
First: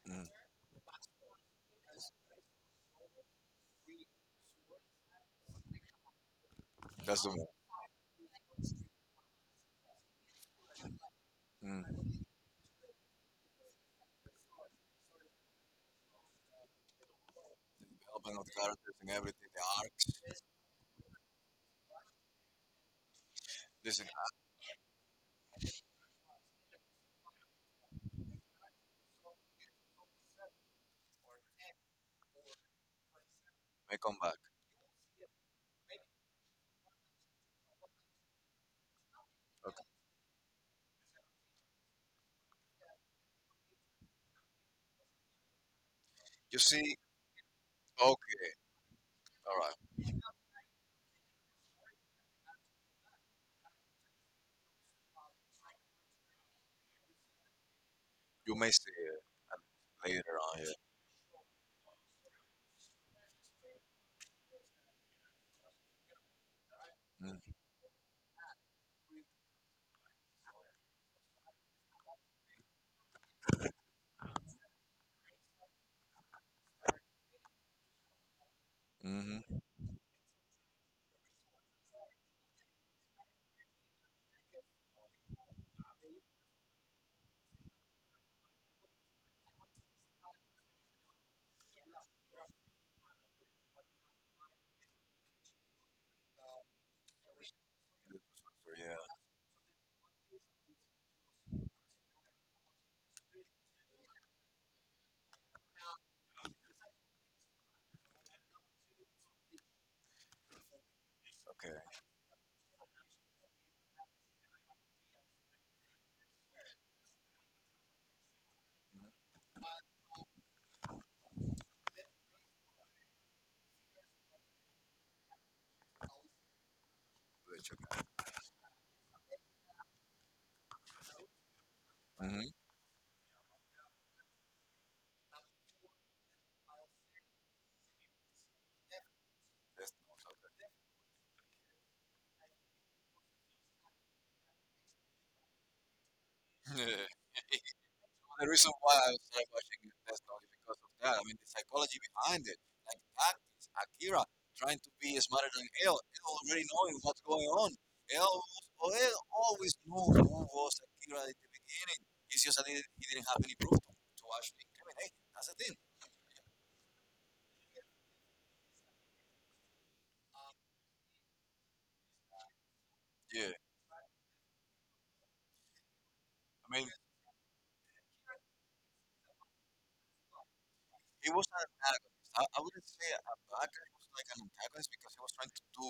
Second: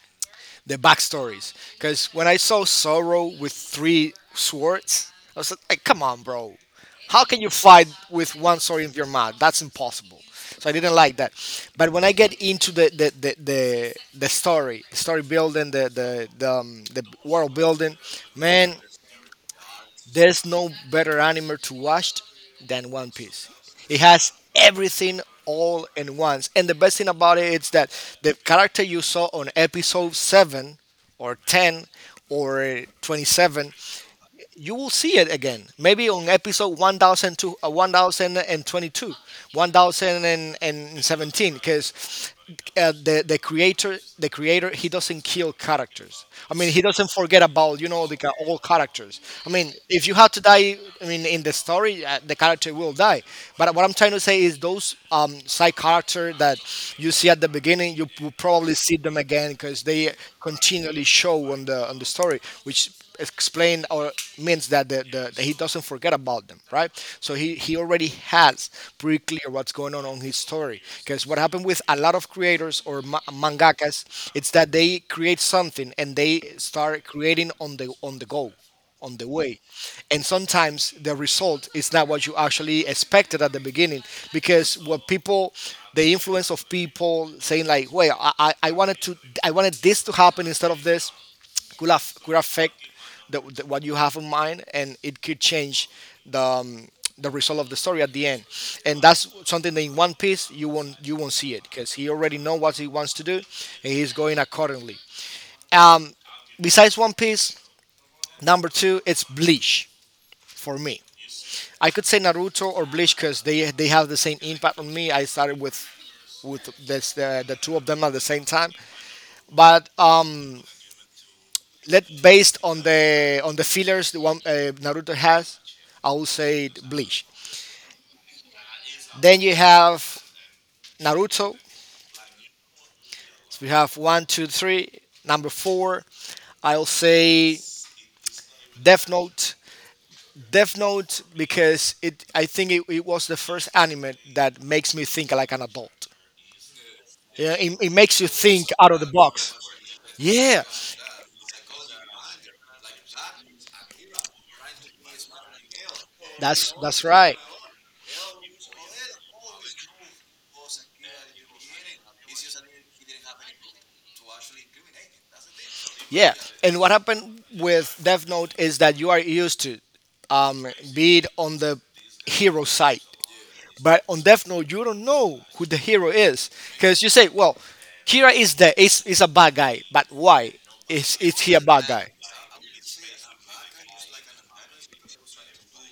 A: Mm,
B: The backstories. Because when I saw Sorrow with three swords, I was like, "Come on, bro!
A: that's
B: How
A: the
B: can you fight with one sword in your mouth? That's impossible." So I didn't like that.
A: one.
B: But
A: Mm.
B: when I get into the the, the, the, the story, the story building, the the the, um, the world building,
A: Open up the
B: man,
A: characters and everything, the arcs.
B: there's no better anime to watch than One Piece. It
A: Listen, I
B: has everything all in once. And the best thing about it is that the character you saw on episode seven or ten or twenty-seven
A: may come back.
B: you will see it again. Maybe on episode one thousand two, uh, one thousand twenty-two,
A: Okay.
B: one thousand seventeen, because uh, the the creator the creator he doesn't kill characters. I
A: You
B: mean, he
A: see?
B: doesn't forget about you know like uh,
A: Okay.
B: all characters. I
A: All
B: mean,
A: right.
B: if you have to die, I mean, in the story, uh, the character will die. But what I'm trying to say is those um, side character that you see at the beginning, you will
A: You may
B: probably
A: see
B: see them
A: it
B: again
A: um,
B: because they
A: later on. Yeah.
B: continually show on the on the story, which explain or means that the, the, that he doesn't forget about them, right? So
A: Mm-hmm.
B: he, he already has pretty clear what's going on on his story. Because what happened with a lot of creators or ma- mangakas, it's that they create something and they start creating on the on the go, on the
A: Mm-hmm.
B: way, and sometimes the result is not what you actually expected at the beginning because what people the influence of people saying like wait i i I wanted to I wanted this to happen instead of this could have could affect the, the, what you have in mind, and it could change the um, the result of the story at the end. And
A: Yeah.
B: that's something that in One Piece you won't you won't see it because he already know what he wants to do, and he's going accordingly. Um, Besides One Piece, number two, it's Bleach for me. I
A: Okay.
B: could say Naruto or Bleach because they they have the same impact on me. I started with with this, the the two of them at the same time, but um, let based on the on the fillers the one uh, Naruto has, I will say Bleach. Then you have Naruto.
A: Mm-hmm.
B: So we have one, two, three. Number four, I'll say Death Note. Death Note because it I think it, it was the first anime that makes me think like an adult. Yeah, it, it makes you
A: The
B: think
A: reason
B: out
A: why
B: of the
A: I started
B: box.
A: watching Death Note is
B: Yeah,
A: because of that. I mean, the psychology behind it. Like that is Akira trying to be smarter than El. El already
B: that's
A: knowing
B: that's
A: what's
B: right.
A: going on. El, was- El always knew who was Akira at the beginning. It's just that he, he didn't have any proof to, to actually incriminate. That's the thing.
B: Yeah, and what happened with Death Note is that you are used to, um, be it on the hero side,
A: Yeah.
B: but on Death Note you don't know who the hero is
A: I mean,
B: because you say, well, Kira is the is is a bad guy, but why is
A: he
B: is
A: was
B: he a
A: an
B: bad guy?
A: antagonist. I, I wouldn't say a bad guy. He was like an antagonist because he was trying to do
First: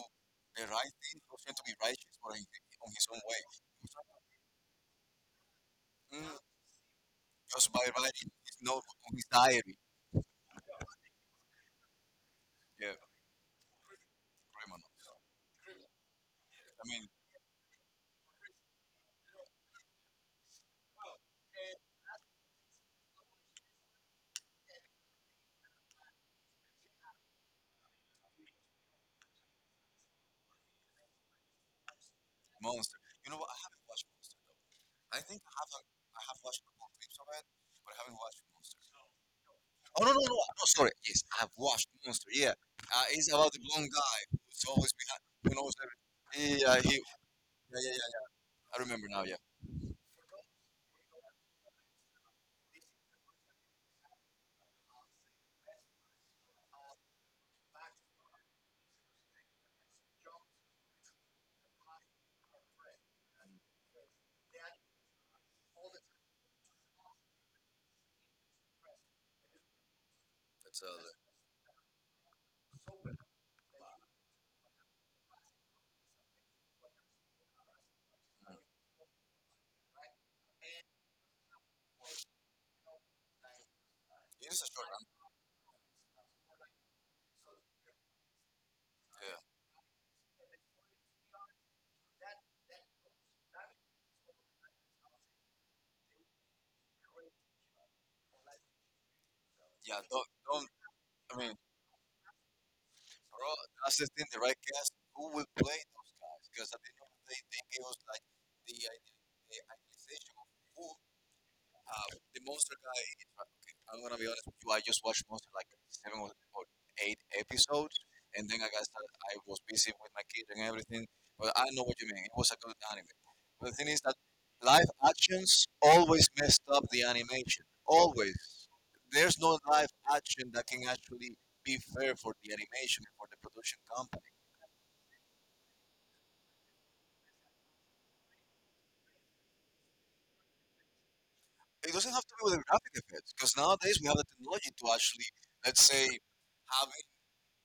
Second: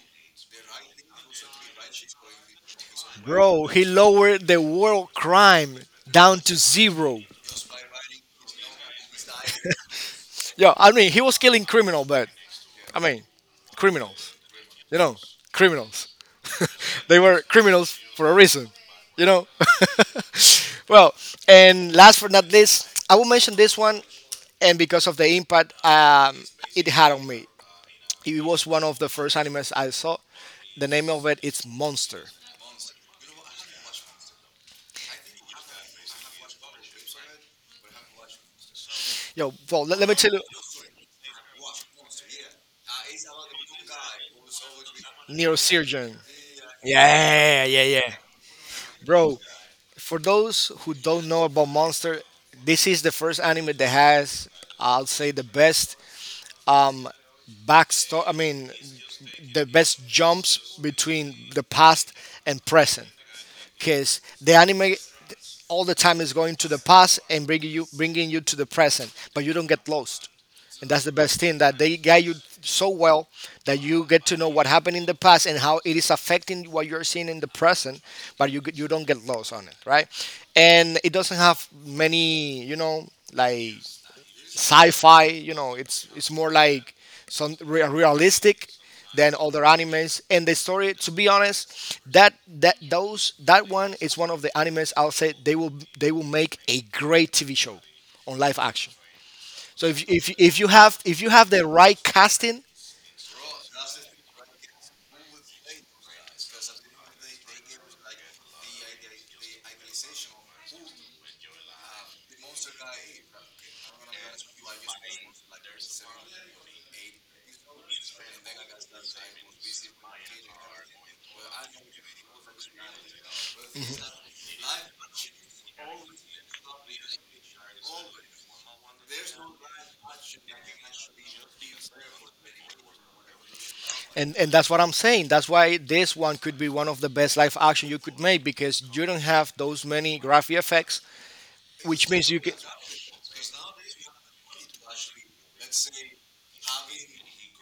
A: the right thing. He was trying to be righteous, but on, on his own way.
B: Bro, he lowered the world crime
A: Mm,
B: down to zero.
A: just by writing his note on his diary.
B: Yo, I mean he was killing criminal, but
A: Yeah,
B: I mean, criminals.
A: criminal.
B: You know, criminals.
A: I mean,
B: they were criminals for a reason. You know. well, and last but not least, I will mention this one, and because of the impact um, it had on me, it was one of the first animes I saw. The name of it is Monster.
A: monster. You know what? I haven't watched Monster though. I think I have. A, I have watched a couple of clips of it, but I haven't watched Monster.
B: Yo, well, let,
A: Oh no
B: let me
A: no
B: tell
A: no!
B: you,
A: No, sorry. Yes, I have watched Monster. Yeah, uh, it's about the blonde guy who's always behind, who knows
B: neurosurgeon.
A: everything. Yeah, he. Yeah
B: Yeah, yeah,
A: yeah yeah
B: yeah.
A: yeah. I remember now. Yeah.
B: Bro, for those who don't know about Monster, this is the first anime that has, I'll say, the best um, backstory. I mean, the best jumps between the past and present, because the anime all the time is going to the past and bringing you bringing you to the present, but you don't get lost,
A: That's
B: and that's the
A: uh,
B: best thing that they guide you so well that you get to know what happened in the past and how it is affecting what you're seeing in the present, but you get- you don't get lost on it, right? And it doesn't have many, you know, like
A: Use a short answer.
B: sci-fi. You know, it's it's more like some re- realistic
A: Yeah,
B: than other animes. And the story, to be honest, that that those that one is one of the animes I'll say they will they will make a great T V show on live action. So
A: yeah.
B: if
A: Don't,
B: if if
A: don't.
B: you have if you
A: I
B: have
A: mean,
B: the right casting.
A: bro, that's the thing. The right cast. Who will play those guys? Because at the end of the day, they gave us like the idea, the idealization of who. Uh, the Monster Guy. Okay, I'm gonna be honest with you. I just watched Monster like seven or or eight episodes, and then I guess started. I was busy with my kids and everything. But I know what you mean. It was a good anime. But the thing is that live actions always messed up the animation. Always. There's no live action that can actually be fair for the animation and for the production company.
B: And, and that's what I'm saying. That's why this one could be one of the best live action you could make because you don't have those many graphic effects,
A: It doesn't
B: which
A: have
B: means
A: to
B: you
A: be with
B: can
A: the graphic effects, because nowadays we have the technology to actually, let's say, have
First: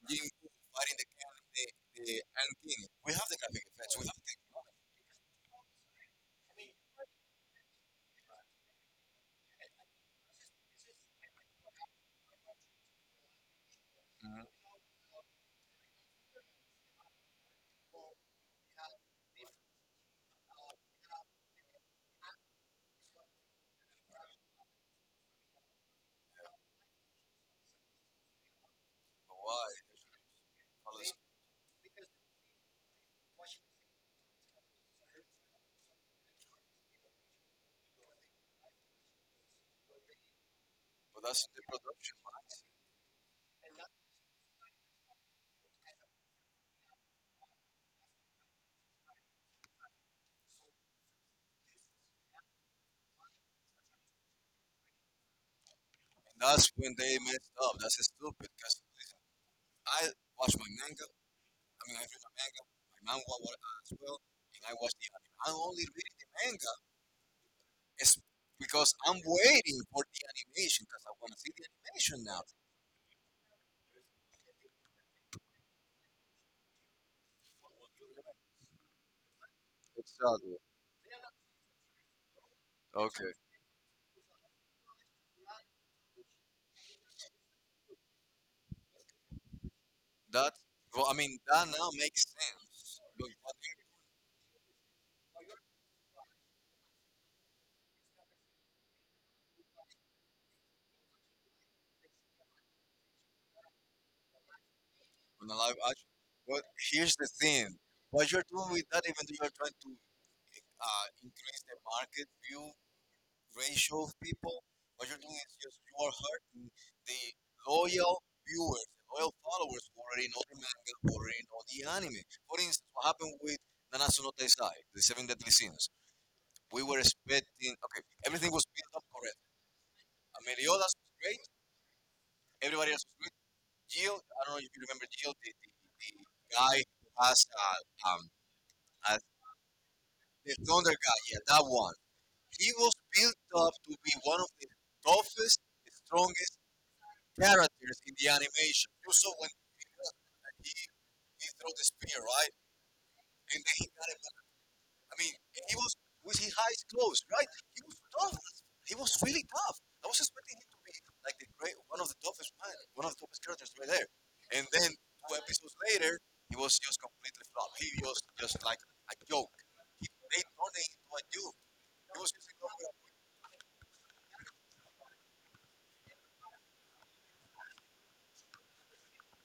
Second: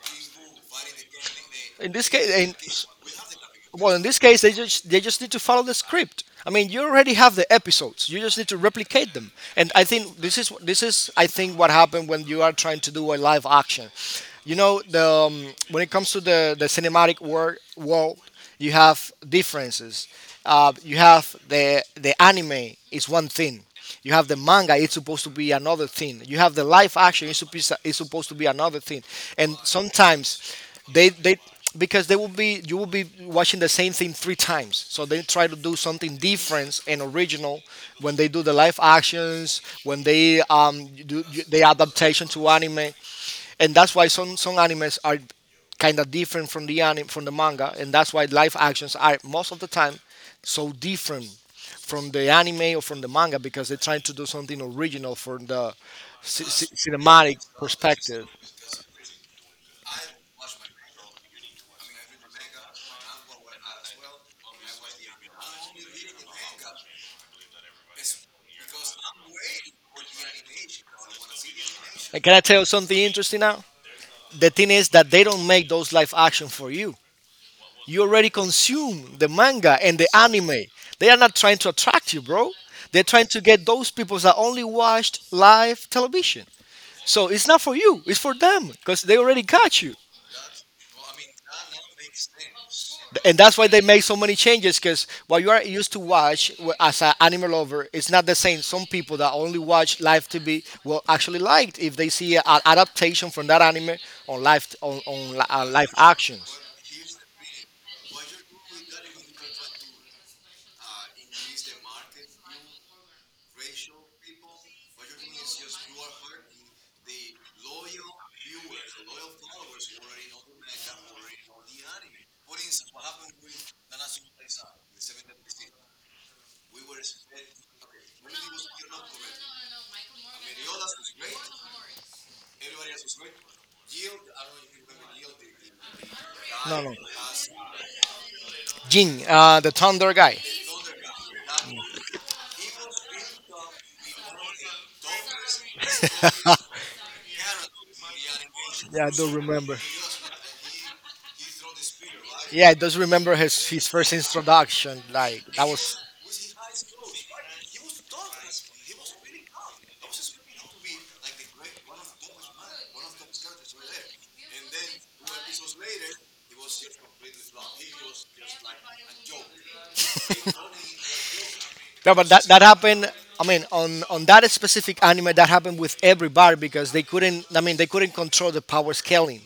A: Jim fighting the, can- the,
B: In this
A: the
B: case,
A: Ant
B: in,
A: King. We have the camping
B: well,
A: effects.
B: in
A: We have
B: this
A: the
B: case, they just they just need to follow the script. I mean, you already have the episodes. You just need to replicate them. And I think this is this is I think what happened when you are trying to do a live action.
A: mm.
B: You know, the um, when it comes to the the cinematic wor- world, you have differences uh, you have the the anime is one thing. You have the manga; it's supposed to be another thing. You have the live action; it's supposed it's supposed to be another thing. And
A: Why?
B: sometimes they they because they will be you will be watching the same thing three times. So they try to do something different and original when they do the live actions, when they um
A: But
B: do do
A: that's the
B: the
A: production,
B: adaptation to
A: right?
B: anime, and that's why some some animes are kind of different from the anime from the manga, and that's why live actions are most of the time so different from the anime or from the manga because they're trying to do something original from the
A: And
B: c- c-
A: that's when they
B: cinematic
A: messed up. That's
B: perspective.
A: stupid. Because listen, I watch my manga. I mean, I read my manga, my manga wa- as well, and I watch the anime. I only read the manga is because I'm waiting for the animation because I want to see the animation
B: And can I
A: now.
B: tell you something interesting now? The thing is that they don't make those live action for you. You already consume the manga and the
A: Exactly.
B: anime. They are not trying to attract you, bro. They're trying
A: Okay,
B: to get those people that only watched live television. So it's not for you; it's for them because they already got you,
A: that well, I mean that now makes sense. But
B: and
A: what
B: that's why
A: do
B: they
A: you.
B: make so many changes. Because what you are used to watch w- as an anime lover, it's not the same. Some people that only watch live T V will actually like it if they see an adaptation from that anime on live on on li-
A: On a
B: uh,
A: live
B: live
A: action.
B: action.
A: But here's the thing: what you're doing with that, even though you're trying to uh, increase the market view ratio of people, what you're doing is just you are hurting the loyal viewers, the loyal followers who already know the manga, who already know the anime. For instance, what happened with Nanatsu no Taizai, the Seven Deadly Sins? We were expecting okay, everything was built up correct. Meliodas was great. Everybody else was great. Jill, I don't know if you remember Jill, the, the, the guy
B: No, no,
A: who has uh, um,
B: Jin,
A: as
B: uh, the Thunder guy.
A: the Thunder guy, yeah, that one. He was built up to be one of the toughest, strongest characters in the animation.
B: Yeah, I
A: You
B: do
A: saw when
B: remember.
A: he, he, he threw the spear, right?
B: Yeah, I just remember
A: And
B: his
A: then he
B: his
A: got
B: first
A: it back.
B: introduction.
A: I mean,
B: Like
A: and
B: that
A: he was
B: was…
A: with his eyes closed, right? He was tough. He was really tough. I was expecting him to be like the great, one of the toughest man, one of the toughest characters right there. And then two episodes later, he was just completely flop. He was just like a joke. He, they turned him into a joke.
B: No, but that that
A: Mm,
B: happened. I mean, on on that specific anime, that happened with every bar because they couldn't. I mean, they couldn't control the power scaling,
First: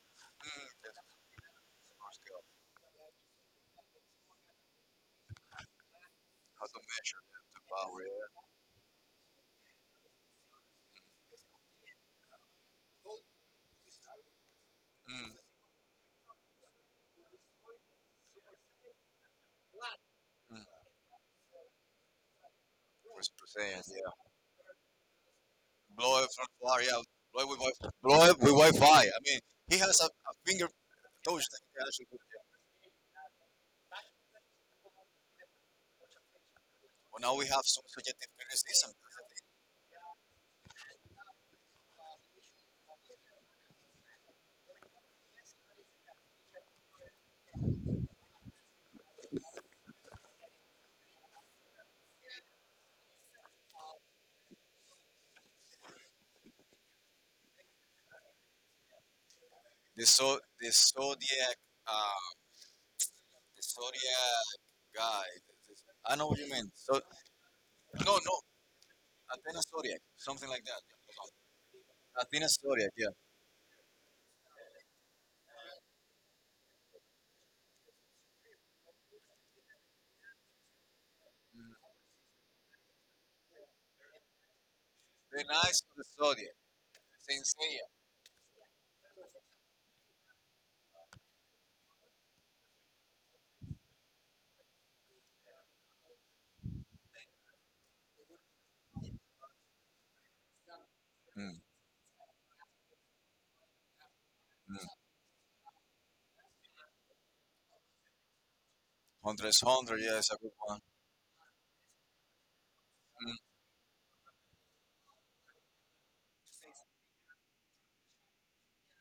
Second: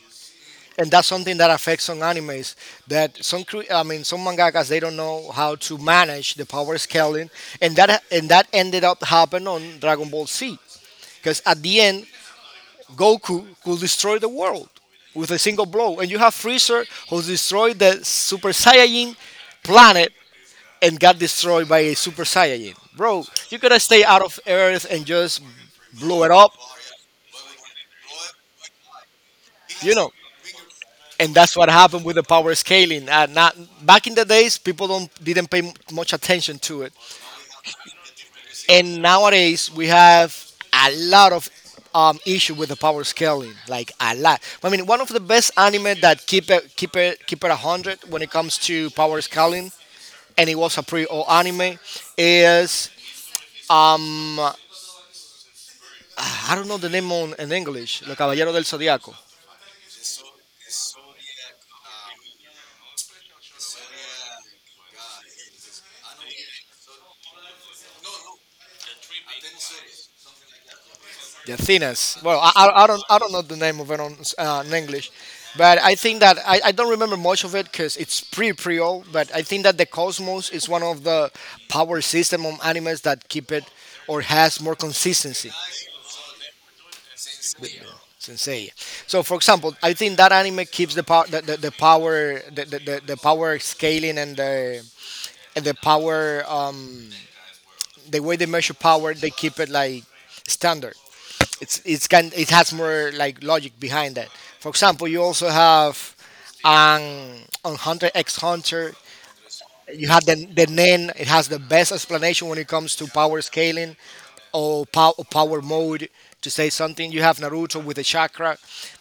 B: and
A: that's
B: that's something that affects
A: the
B: some
A: first skill.
B: animes. That some, cre- I mean, some mangakas they don't know how to manage the
A: How
B: power
A: to measure
B: scaling,
A: them, to
B: and
A: power
B: that and
A: it.
B: that ended up happening on Dragon Ball Z because at the end, Goku could destroy the world
A: Mm,
B: with a single blow, and you have Freezer who destroyed the Super Saiyan planet
A: mm.
B: and got destroyed by a Super Saiyan. Bro,
A: Chris
B: you could
A: Brazilian,
B: have stayed
A: yeah.
B: out of Earth and just
A: Blow
B: blew
A: it
B: it
A: from
B: up,
A: far, yeah. Blow it with, wi- blow it with Wi-Fi. I mean, he
B: you
A: has a,
B: know.
A: a finger
B: And
A: touch
B: that's
A: that
B: what
A: he can
B: happened
A: actually
B: with
A: do.
B: the power scaling. Uh, not back in the days, people don't didn't pay m- much attention to it,
A: Well, now we have some subjective criticism.
B: and nowadays we have a lot of um, issue with the power scaling, like a lot. I mean, one of the best anime that keep it keep it keep it a hundred when it comes to power scaling, and it was a pre old anime, is um, ah, I don't know the name on, in English. Los Caballeros del Zodiaco,
A: The so the zodiac, uh, the zodiac guy. I know what you mean. So no, no, antenna zodiac, something like that.
B: the Athenas. Well,
A: Athena
B: I, I, I
A: Zodiac,
B: don't
A: yeah.
B: I don't know the name of it on, uh, in English, but I think that I, I don't remember much of it because it's pre pre old. But I think that the Cosmos is one of the power system of animes that keep it or has more
A: The
B: consistency.
A: Knights of the Zodiac, Saint Seiya.
B: Sensei. So, for example, I think that anime keeps the power, the, the, the power, the, the, the the power scaling and the and the power, um, the way they measure power, they keep it like standard.
A: Mm,
B: It's it's kind it has more like logic behind that. For
A: mm.
B: example, you also have um, on Hunter X Hunter.
A: Hunter is Hunter,
B: You
A: yeah,
B: have
A: it's
B: the
A: a good
B: the
A: one.
B: Nen. It has the best explanation when it comes to
A: Mm,
B: power scaling or pow- power mode to say something. You have Naruto with the chakra,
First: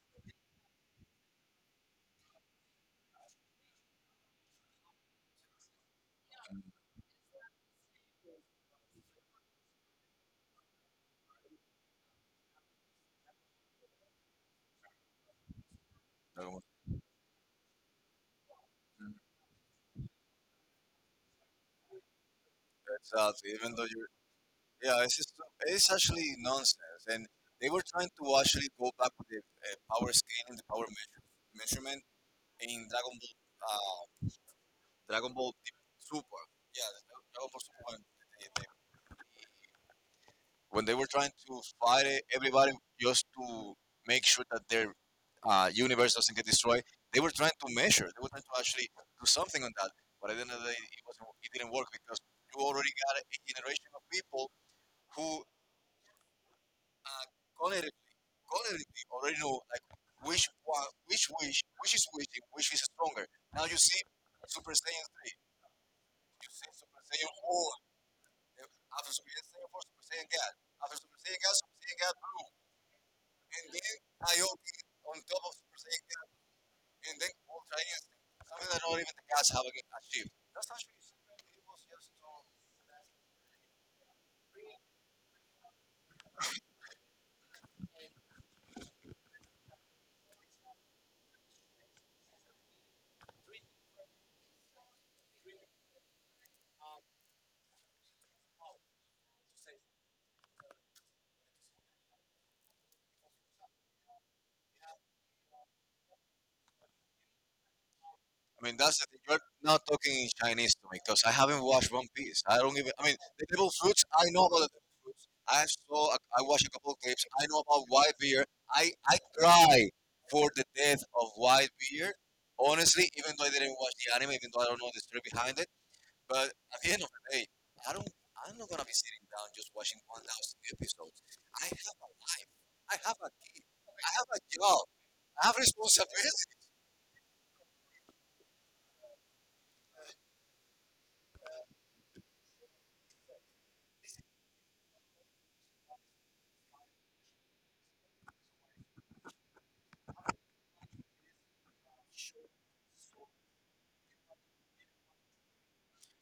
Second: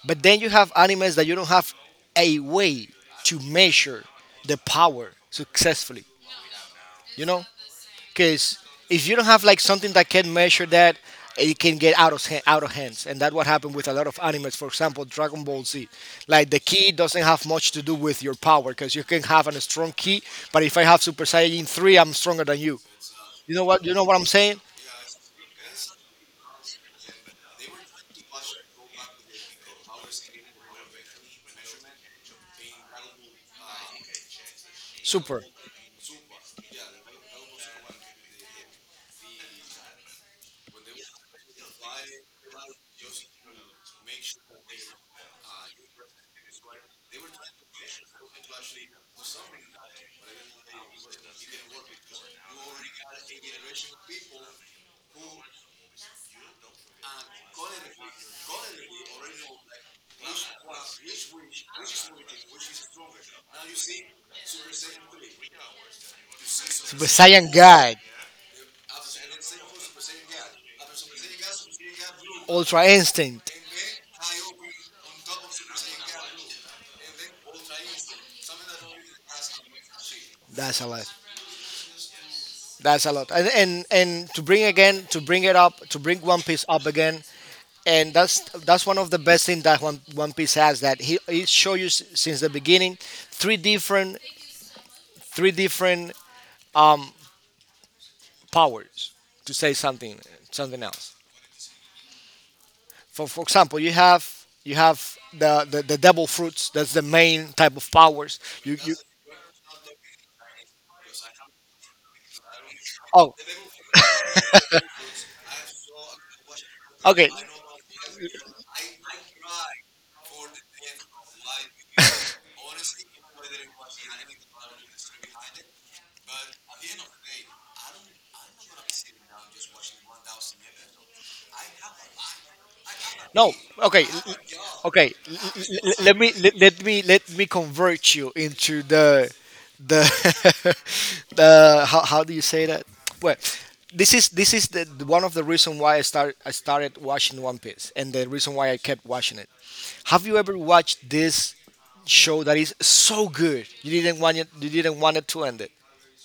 B: but then you have animes that you don't have a way to measure the power successfully.
A: mm,
B: You know, because if you don't have like something that can measure that, it can get out of hand, out of hands, and that's what happened with a lot of animes. For example, Dragon Ball Z,
A: that
B: like the
A: one.
B: key doesn't have much to do with your power, because you
A: Mm,
B: can have a strong key, but if I have Super Saiyan three, I'm stronger than you.
A: exactly.
B: You know
A: Even
B: what?
A: though
B: You know
A: you're,
B: what I'm saying?
A: yeah, it's just, it's actually nonsense. And they were trying to actually go back with the uh, power scaling, the power measure, measurement in Dragon Ball, uh, Dragon
B: Super
A: Ball Super. Yeah, the Dragon Ball Super. Eh, when they were trying to fight e- everybody just to make sure that their uh, universe doesn't get destroyed, they were trying to measure. They were trying to actually do something on that. But at the end of the day, it, wasn't, it didn't work because you already got a generation of people who uh, cognitively, cognitively already know like which one, which wish, which is which, and which is stronger. Now you see Super Saiyan three, you see Super
B: Super
A: Saiyan
B: Saiyan God,
A: four, after Super Saiyan four, Super Saiyan God, after Super Saiyan God, Super Saiyan God Blue.
B: Ultra Instinct.
A: And then IoT on top of Super Saiyan, and then Gold Giants, something that not even the cats have ag- achieved. That's
B: That's a
A: actually
B: lot.
A: something it was just um,
B: That's a lot. And and and to bring again, to bring it up, to bring One Piece up again, and that's that's one of the best things that One, One Piece has. That he it shows you s- since the beginning three different three different powers to say something something else. For for example, you have you have the the, the devil fruits. That's the main type of powers.
A: I
B: You,
A: mean,
B: you
A: that's the thing. You're not talking in Chinese to me because I haven't watched One Piece. I don't even. I mean,
B: Oh.
A: the Devil Fruits. I know about the Devil Fruits. I saw. a- I watched a couple of clips.
B: Okay.
A: I know about white Whitebeard. I I cry for the death of white Whitebeard. Honestly, even though I didn't watch the anime, even though I don't know the story behind it, but at the end of the day, I don't. I'm not gonna be sitting down just watching one thousand episodes. I have a life. I have a.
B: No, okay,
A: I
B: l-
A: have
B: l-
A: a job.
B: okay. l-
A: I have
B: l- l- Let me let,
A: responsibility.
B: let me let me convert you into the the. The how, how do you say that? Well, this is this is the the- one of the reason why I start I started watching One Piece and the reason why I kept watching it. Have you ever watched this show that is so good you didn't want it you didn't want it to end it?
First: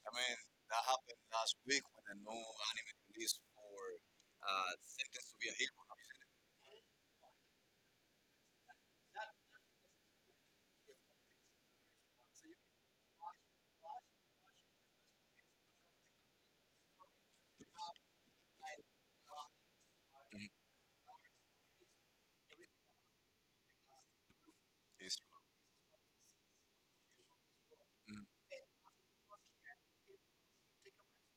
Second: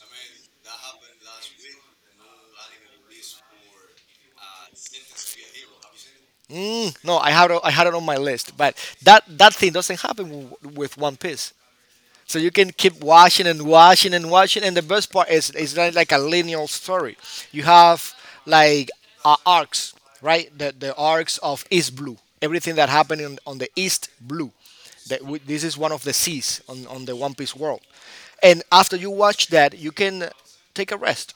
A: I mean, that happened last week when a new anime release for uh, Sentence to be a Hero. Have you seen it?
B: Mm, no, I had it, I had it on my list, but that that thing doesn't happen w- with One Piece. So you can keep watching and watching and watching. And the best part is it's not like a linear story. You have like uh, arcs,
A: Mhm.
B: right? The, the arcs of East Blue. Everything that happened in, on the East Blue.
A: It's
B: That w- this is one of the seas on, on the One Piece world.
A: mm,
B: And after you watch that, you can take a rest.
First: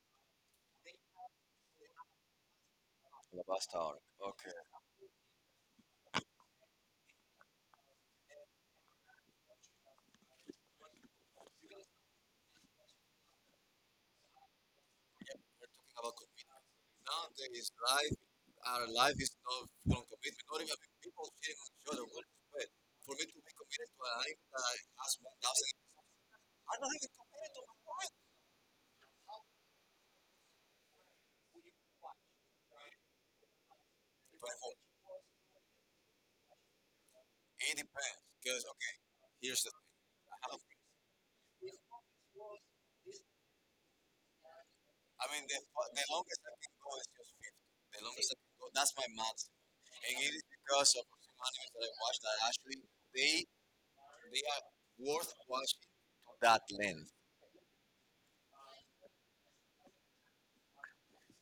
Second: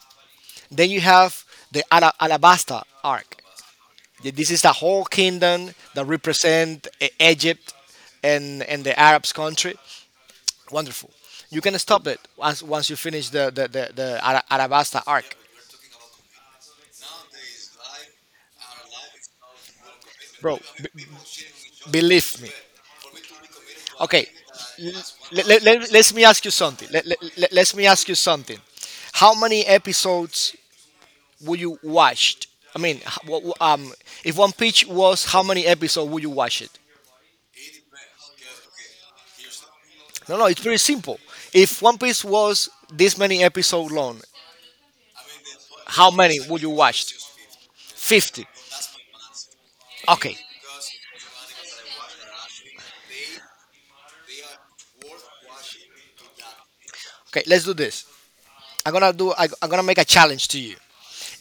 B: Then you have the Ala- Alabasta arc.
A: Alabasta Arc.
B: Th- This
A: Okay.
B: is the whole kingdom that represent uh, Egypt and, and the Arabs country. Wonderful. You can stop it once once you finish the the the, the Ara- Arabasta
A: We're
B: arc.
A: talking about commitment. Nowadays, life, our life is not full on commitment.
B: Bro,
A: Not even
B: b-
A: people cheating on each other. What
B: believe me.
A: is it? For me to be committed to an
B: Okay,
A: item that has
B: let, let,
A: one thousand,
B: let, let me ask you
A: I'm
B: something.
A: not
B: Let,
A: even
B: let,
A: committed
B: let,
A: to
B: let
A: my
B: me ask
A: wife.
B: you something. How many episodes would you watched? I mean, h- wh- wh- um, if
A: But
B: One
A: it
B: Piece was, how many episodes would you watch it?
A: depends. Because, okay, here's the thing. I
B: No, no,
A: have,
B: it's
A: I
B: very simple. If One Piece was this many episodes long,
A: mean, the, the
B: how many
A: longest I
B: would you
A: can go
B: watch?
A: is just fifty. The longest I
B: fifty.
A: can go, that's my maximum. And it
B: Okay.
A: is because of some animals that I watch that actually, they they are worth watching to that length.
B: Okay, let's do this. I'm going to do I, I'm going to make a challenge to you.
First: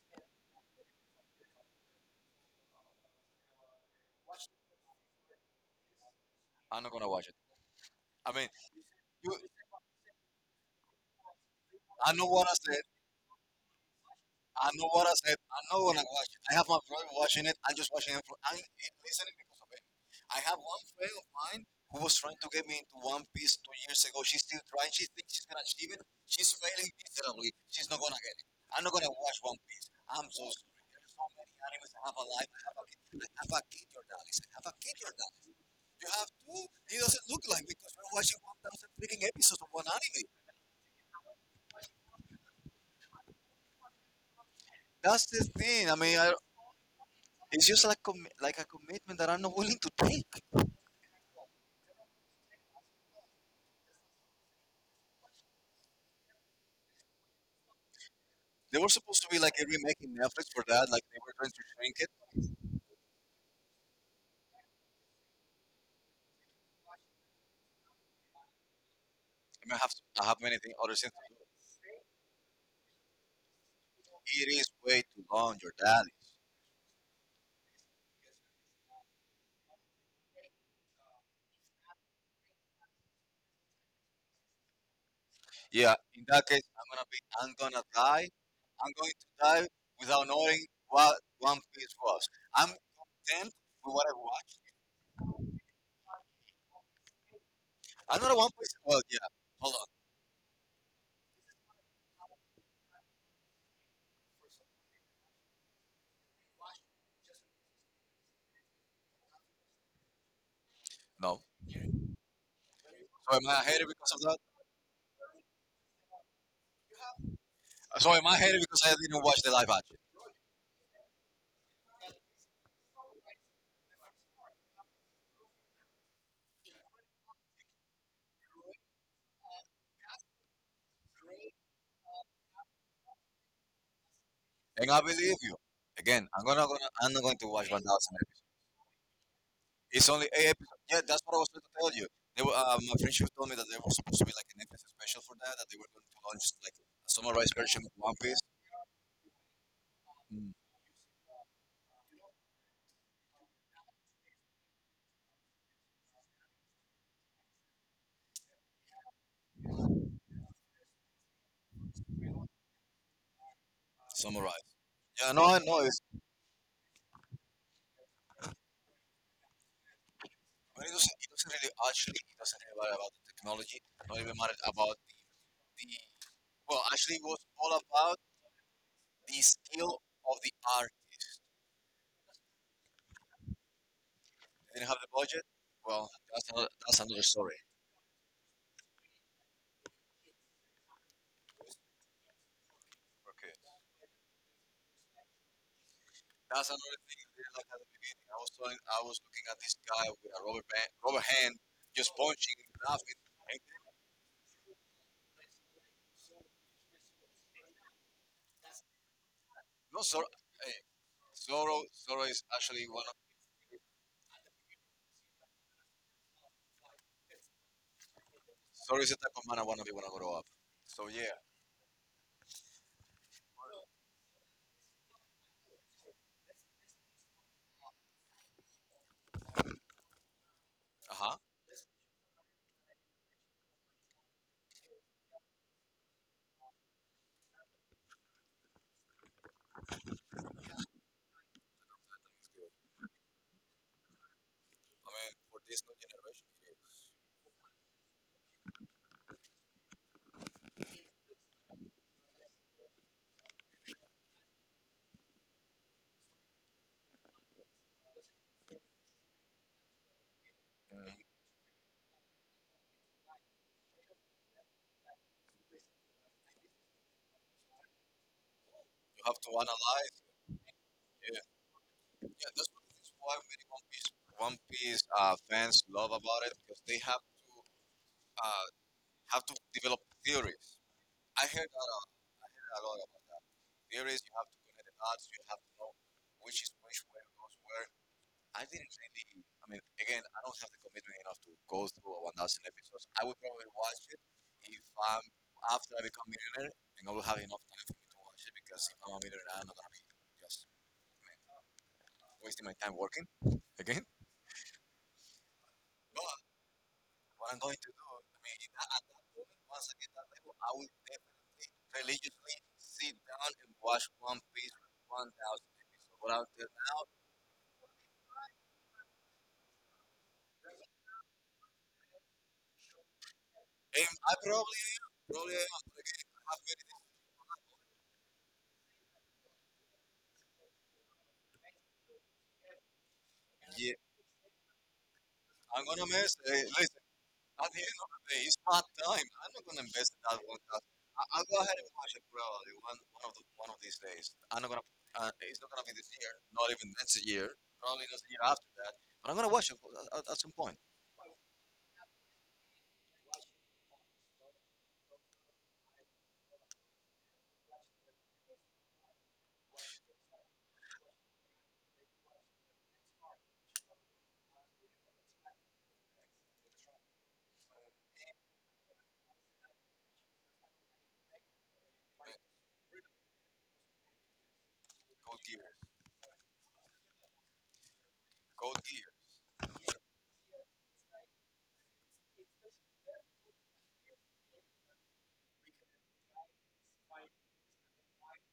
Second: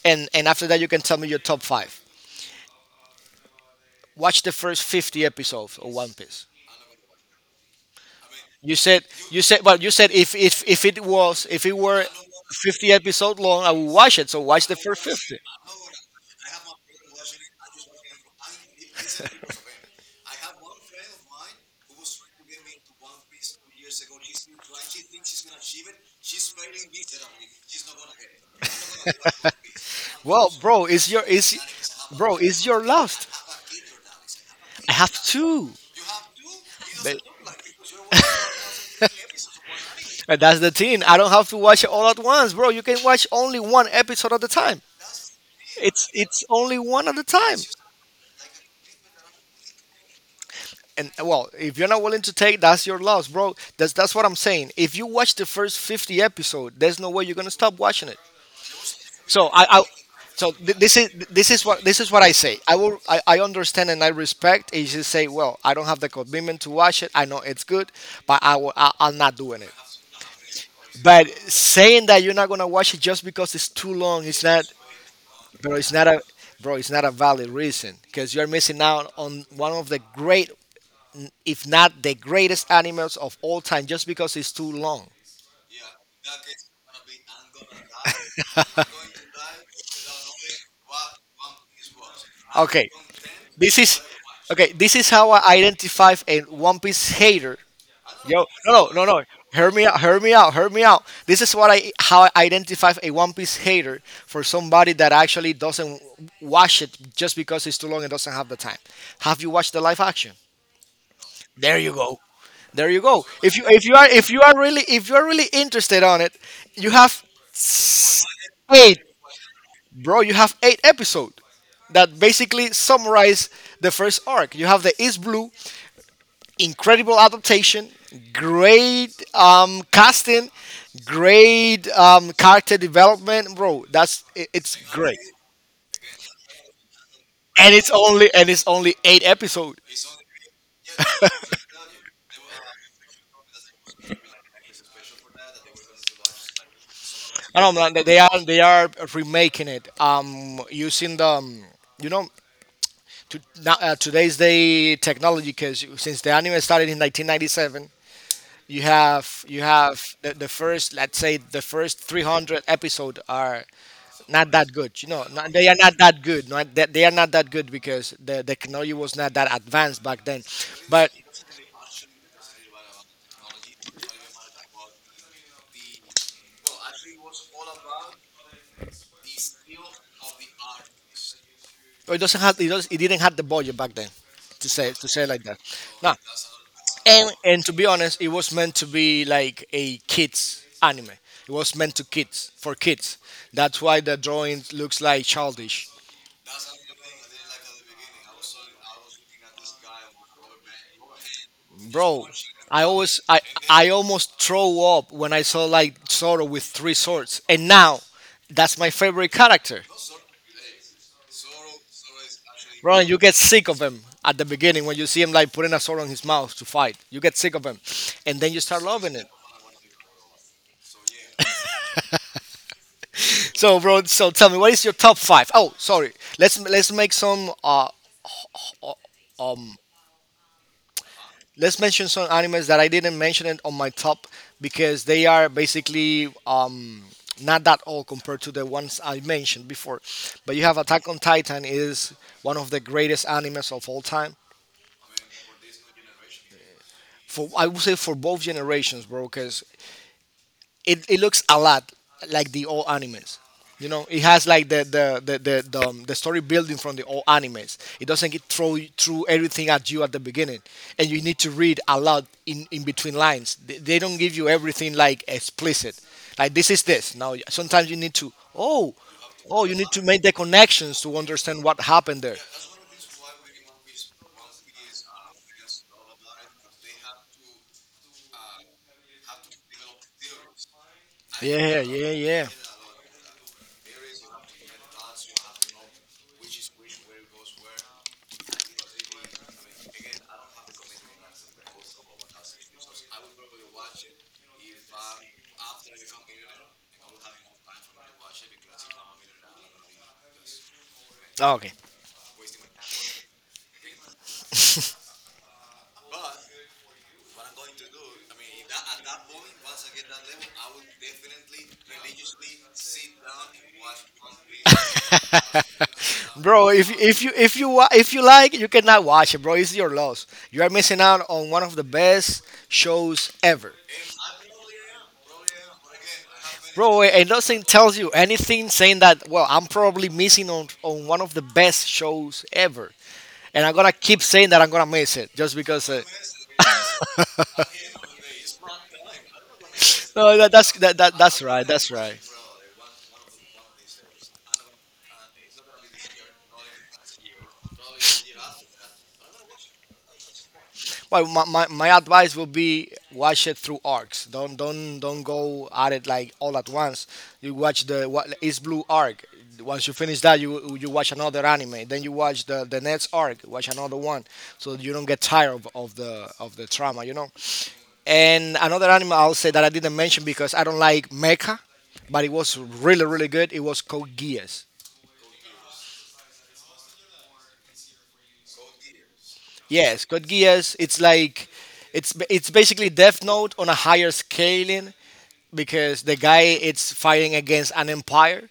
B: And and after that you can tell me your top five. Watch the first fifty episodes of One Piece.
A: I'm not gonna watch it. I mean,
B: You said
A: you,
B: you said well you said if if if it was if it were
A: I know what I said.
B: fifty episode long I would watch it. So watch
A: I
B: the
A: know what
B: first
A: I said.
B: fifty.
A: I know when I watch it. I have my brother watching it. I'm just watching it. For, I'm listening because of it. I have one friend of mine who was trying to get me into One Piece two years ago. She's still trying. She thinks she's gonna achieve it. She's failing miserably. She's not gonna get it. I'm not gonna watch One Piece. I'm so
B: Well,
A: sorry.
B: bro, it's
A: There's so
B: your
A: many
B: is,
A: animes. I have a
B: bro,
A: life. I
B: it's
A: have a
B: your
A: kid.
B: last.
A: I have a kid, your daddies. I have a
B: I
A: kid, your
B: have
A: daddies.
B: two.
A: You have two. It
B: But…
A: doesn't look like because we're watching one thousand freaking episodes of one anime.
B: And that's the thing. I don't have to watch it all at once, bro. You can watch only one episode at a time.
A: That's the thing. I
B: It's
A: mean, I,
B: it's only one at a time.
A: It's just like com- like a commitment that I'm not willing to take.
B: And well, if you're not willing to take, that's your loss, bro. That's that's what I'm saying. If you watch the first fifty episode, there's no way you're gonna stop watching it.
A: They were supposed to be
B: So
A: like a
B: I, I
A: remake in
B: so
A: Netflix for
B: th-
A: that.
B: this
A: Like
B: is
A: they were trying
B: this
A: to
B: is what
A: shrink
B: this
A: it.
B: is what I say. I will I, I understand and I respect. Is just say, well, I don't have the commitment to watch it. I know it's good, but I will I, I'm not doing
A: I mean,
B: it.
A: I have to, I have many things, other things
B: But
A: to do.
B: saying that you're not gonna watch it just because it's too long, it's
A: It
B: not,
A: is way too long, your
B: bro. It's
A: dad.
B: not a,
A: Is.
B: bro. It's not a valid reason because you're missing out on one of the great, if not the greatest animals of all time, just because it's too long.
A: Yeah, in that case, I'm gonna be, I'm gonna die. I'm going to die without knowing what One Piece was. I'm
B: Okay,
A: content
B: this
A: with
B: is
A: what I watched.
B: okay. This is how I identify a One Piece hater.
A: I'm not a
B: Yo,
A: One Piece.
B: no,
A: Well,
B: no, no,
A: yeah.
B: no. Hear
A: Hold on.
B: me out. Hear me out. Hear me out. This is what I how I identify a One Piece hater for somebody that actually doesn't watch it just because it's too long and doesn't have the time. Have you watched the live action?
A: No.
B: There
A: So
B: you go. There you go.
A: am
B: If
A: I
B: you if
A: hated
B: you are
A: because of
B: if
A: that?
B: you are really If you are really interested on it, you have
A: So am I hated because I
B: eight,
A: didn't watch the live action?
B: bro. You have eight episodes that basically summarize the first arc. You have the Is Blue, incredible adaptation, great um, casting, great um, character development, bro. That's it, it's
A: And I
B: great,
A: believe you. Again, I'm gonna, gonna I'm not going to watch
B: and
A: one
B: it's
A: thousand
B: only
A: episodes.
B: and it's only eight episodes.
A: It's only eight episodes. Yeah, that's what I was trying to tell you. They were, uh, my friend told me that there was supposed to be like an Netflix special for that, that they were going to launch like a summarized
B: I don't
A: version of
B: know.
A: One
B: They
A: Piece.
B: are they are remaking it.
A: Mm,
B: Um, using the um, you know to now, uh, today's day technology, because since the anime started in nineteen ninety-seven, you have you have the, the first, let's say the first three hundred episode are not
A: summarized.
B: that good. you know
A: Yeah, no,
B: not,
A: I
B: they are
A: know. It's,
B: not that good. Not, they, they are not that good because the, the technology was not that advanced back then,
A: but it
B: but
A: doesn't, it doesn't really actually it doesn't really matter about the technology. Not even matter about the, the well, actually, it was all about the skill of the artist.
B: it doesn't have it, does, it didn't have the budget back then to
A: They didn't
B: say
A: have the
B: to say
A: budget.
B: like that.
A: Well,
B: No.
A: that's another, that's another
B: And
A: story.
B: and to be honest, it was meant to be like a kids anime. It was meant to kids, for kids.
A: Okay.
B: That's why the drawing looks like childish,
A: That's another thing. Like at the beginning, I was telling, I was looking at this guy with a rubber band, rubber hand, just
B: bro.
A: punching, and
B: I
A: laughing.
B: always i
A: And
B: i almost throw up when I saw like Zoro with three swords, and now that's my favorite character.
A: no, Zoro, hey, Zoro, Zoro is actually
B: Bro,
A: one. Of,
B: you get sick of him at the beginning, when you see him like putting a sword on his mouth to fight, you get sick of him, and then you start
A: Zoro is the
B: loving it.
A: type of man I want to be when I grow up. So yeah,
B: So, bro, so tell me, what is your top five? Oh, sorry. Let's let's make some. Uh,
A: uh huh.
B: let's mention some animes that I didn't mention it on my top, because they are basically um not that old compared to the ones I mentioned before. But you have Attack on Titan is one of the greatest animes of all time.
A: I mean, for this new generation, yeah.
B: For, I would say for both generations, bro, because it, it looks a lot like the old animes. You know, it has like the the the the, the, um, the story building from the old animes. It doesn't get throw through everything at you at the beginning, and
A: Mm,
B: you need to read a lot in in between lines. They, they don't give you everything like explicit. Like this is this. Now sometimes you need to oh
A: you have to
B: oh, you need to
A: analyze.
B: make the connections to
A: Yeah,
B: understand what happened there.
A: yeah. That's one of the things why many One Piece, One Piece uh, fans love about it because they have to uh, have to develop theories. I heard
B: Yeah,
A: that
B: yeah, yeah.
A: uh, a lot about that. There is you have to connect the dots. You have to know which is which, where goes where. I didn't really. I mean, again, I don't have the commitment enough to go through a one thousand episodes. I would probably watch it if I'm after I become millionaire, and I will have enough time for me to watch it because if I'm a millionaire, I'm not gonna be just I mean,
B: Okay,
A: wasting my time working again. But what I'm going to do, I mean, if I- at that point, once I get that level, I will definitely religiously sit down and watch One Piece for one thousand episodes. What I'll do
B: bro. If
A: now,
B: if you if you wa- if you like, you cannot watch it, bro. It's your loss. You are missing out on one of the best shows ever.
A: and I probably am, probably am, but again, I have very
B: Bro, and nothing tells you anything, saying that, well, I'm probably missing on, on one of the best shows ever. And I'm
A: different-
B: going to
A: yeah,
B: keep saying that I'm going to miss it just
A: I'm
B: because. Uh,
A: gonna mess. Eh, listen, at the end of the day, it's my time. I'm not gonna invest in
B: no,
A: that
B: that,
A: one
B: that's,
A: thousand.
B: that, that,
A: I-
B: that's
A: I'll go
B: right.
A: ahead and
B: That's
A: watch
B: right.
A: it probably one one of the one of these days. I'm not gonna. Uh, it's not gonna be this year. Not even next year. Probably not the year after that. But I'm gonna watch it at, at, at some point.
B: Well, my, my, my advice would be watch it through arcs. Don't don't don't go at it like all at once. You watch the what is blue arc. Once you finish that, you you watch another anime. Then you watch the the next arc. Watch another one, so you don't get tired of, of the of the trauma. You know. And another anime I'll say that I didn't mention, because I don't like mecha, but it was really really good. It was Code Geass.
A: Code Gear. Code Gear.
B: Yes, Code Geass. It's like it's ba- it's basically Death Note on a higher scaling, because the guy it's fighting against an empire.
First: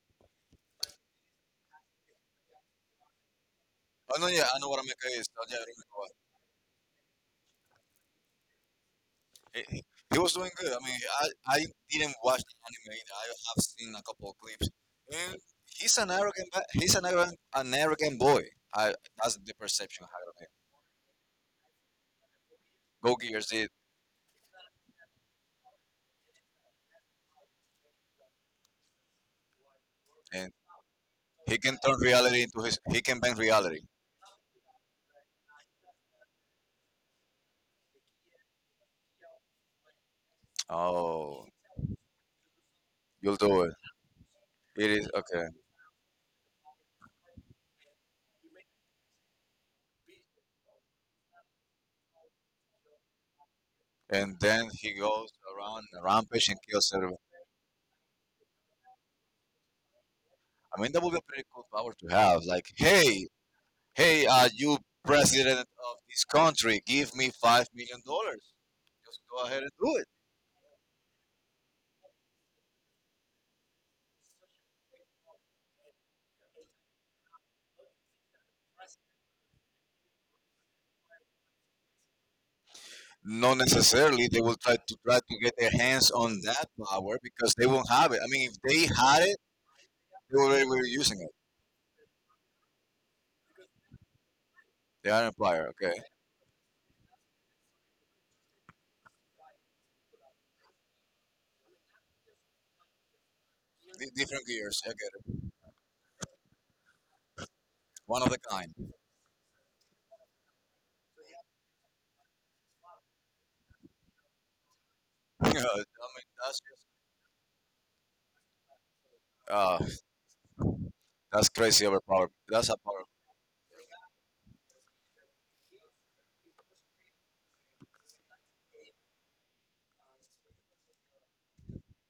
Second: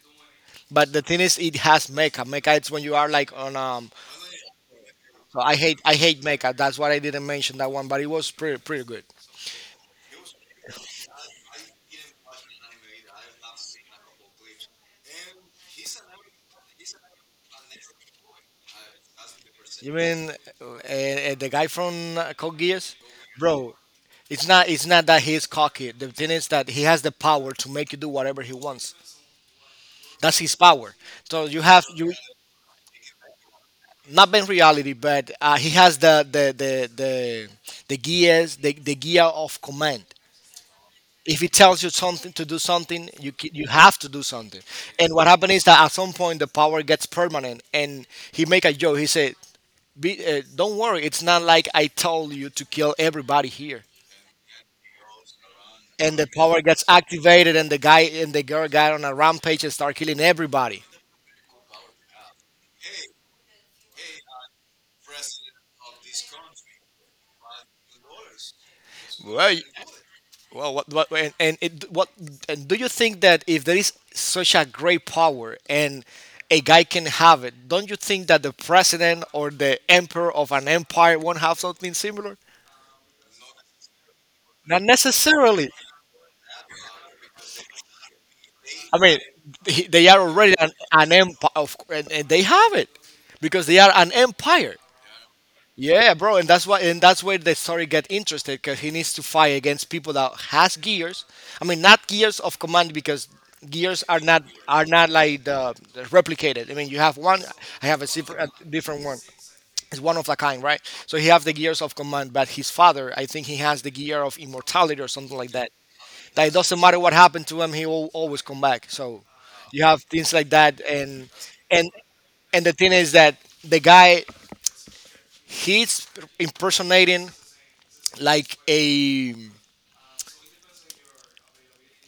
B: But the thing is, it has mecha. Mecha it's when you are like on um.
A: Oh no, yeah, I know what Mecha is.
B: So
A: Oh,
B: I
A: yeah, I
B: hate
A: remember
B: I
A: what.
B: hate mecha. That's why I didn't mention that one. But it was pretty pretty good.
A: It, it it was doing good. I mean, I, I didn't watch the anime. I have seen a couple of clips. And he's an arrogant, ba- he's an arrogant, an arrogant boy. I, that's the
B: You
A: perception I had
B: mean
A: of him.
B: uh, uh, the guy from uh, Code Geass,
A: Go Gears it,
B: bro? It's not it's not that he's cocky. The thing is that he has the power to make you do whatever he wants. That's
A: and
B: his power. So
A: he
B: you
A: can
B: have
A: turn
B: you
A: reality into his. He can bend reality.
B: not been reality, but uh, he has the the the the the gears, the, the gear of command. If
A: Oh,
B: he tells you something to do something, you
A: you'll
B: ki-
A: do
B: you
A: it.
B: have to do something.
A: It is
B: And what
A: okay.
B: happened is that at some point the power gets permanent, and he make a joke. He said, Be, uh, "Don't worry, it's not like I told you to kill everybody here."
A: And then he goes around and
B: And the
A: rampage and
B: power gets
A: kills everyone.
B: activated, and the guy and the girl got on a rampage and start killing
A: I
B: everybody.
A: mean, that would be a pretty cool power to have. Like, hey, hey, uh, you president of this country, give me five million dollars. Just go
B: Well,
A: ahead and do it.
B: well, what, what and, and it, what, and do you think that if there is such a great power and a guy can have it, don't you think that the president or the emperor of an empire won't have something similar?
A: Not necessarily they will try
B: Not
A: to try to get
B: necessarily.
A: their hands on that power because they won't have it. I mean, if they
B: I mean,
A: had it,
B: he- they are
A: they
B: already
A: already
B: an,
A: were
B: an
A: using it.
B: empire, of, cou- and, and they have it because they are an empire.
A: They are an empire, okay?
B: Yeah, bro, and that's why, and that's where the story get interested, because he needs to fight against people that has gears. I mean, not gears of command, because gears
A: D-
B: are not
A: different gears,
B: are
A: I
B: not
A: get it.
B: like the, the replicated. I mean, you have one, I have a
A: One of the
B: different, a
A: kind.
B: different one. It's one of a kind, right? So he have the gears of command, but his father, I think he has the gear of immortality or something
A: Yeah,
B: like that.
A: I mean,
B: That it
A: that's
B: doesn't
A: just
B: matter what happened to him, he will always come back. So
A: uh,
B: you have things like that, and
A: that's crazy
B: and
A: overpowered.
B: and
A: That's
B: the
A: a
B: thing
A: power.
B: is that the guy he's impersonating like a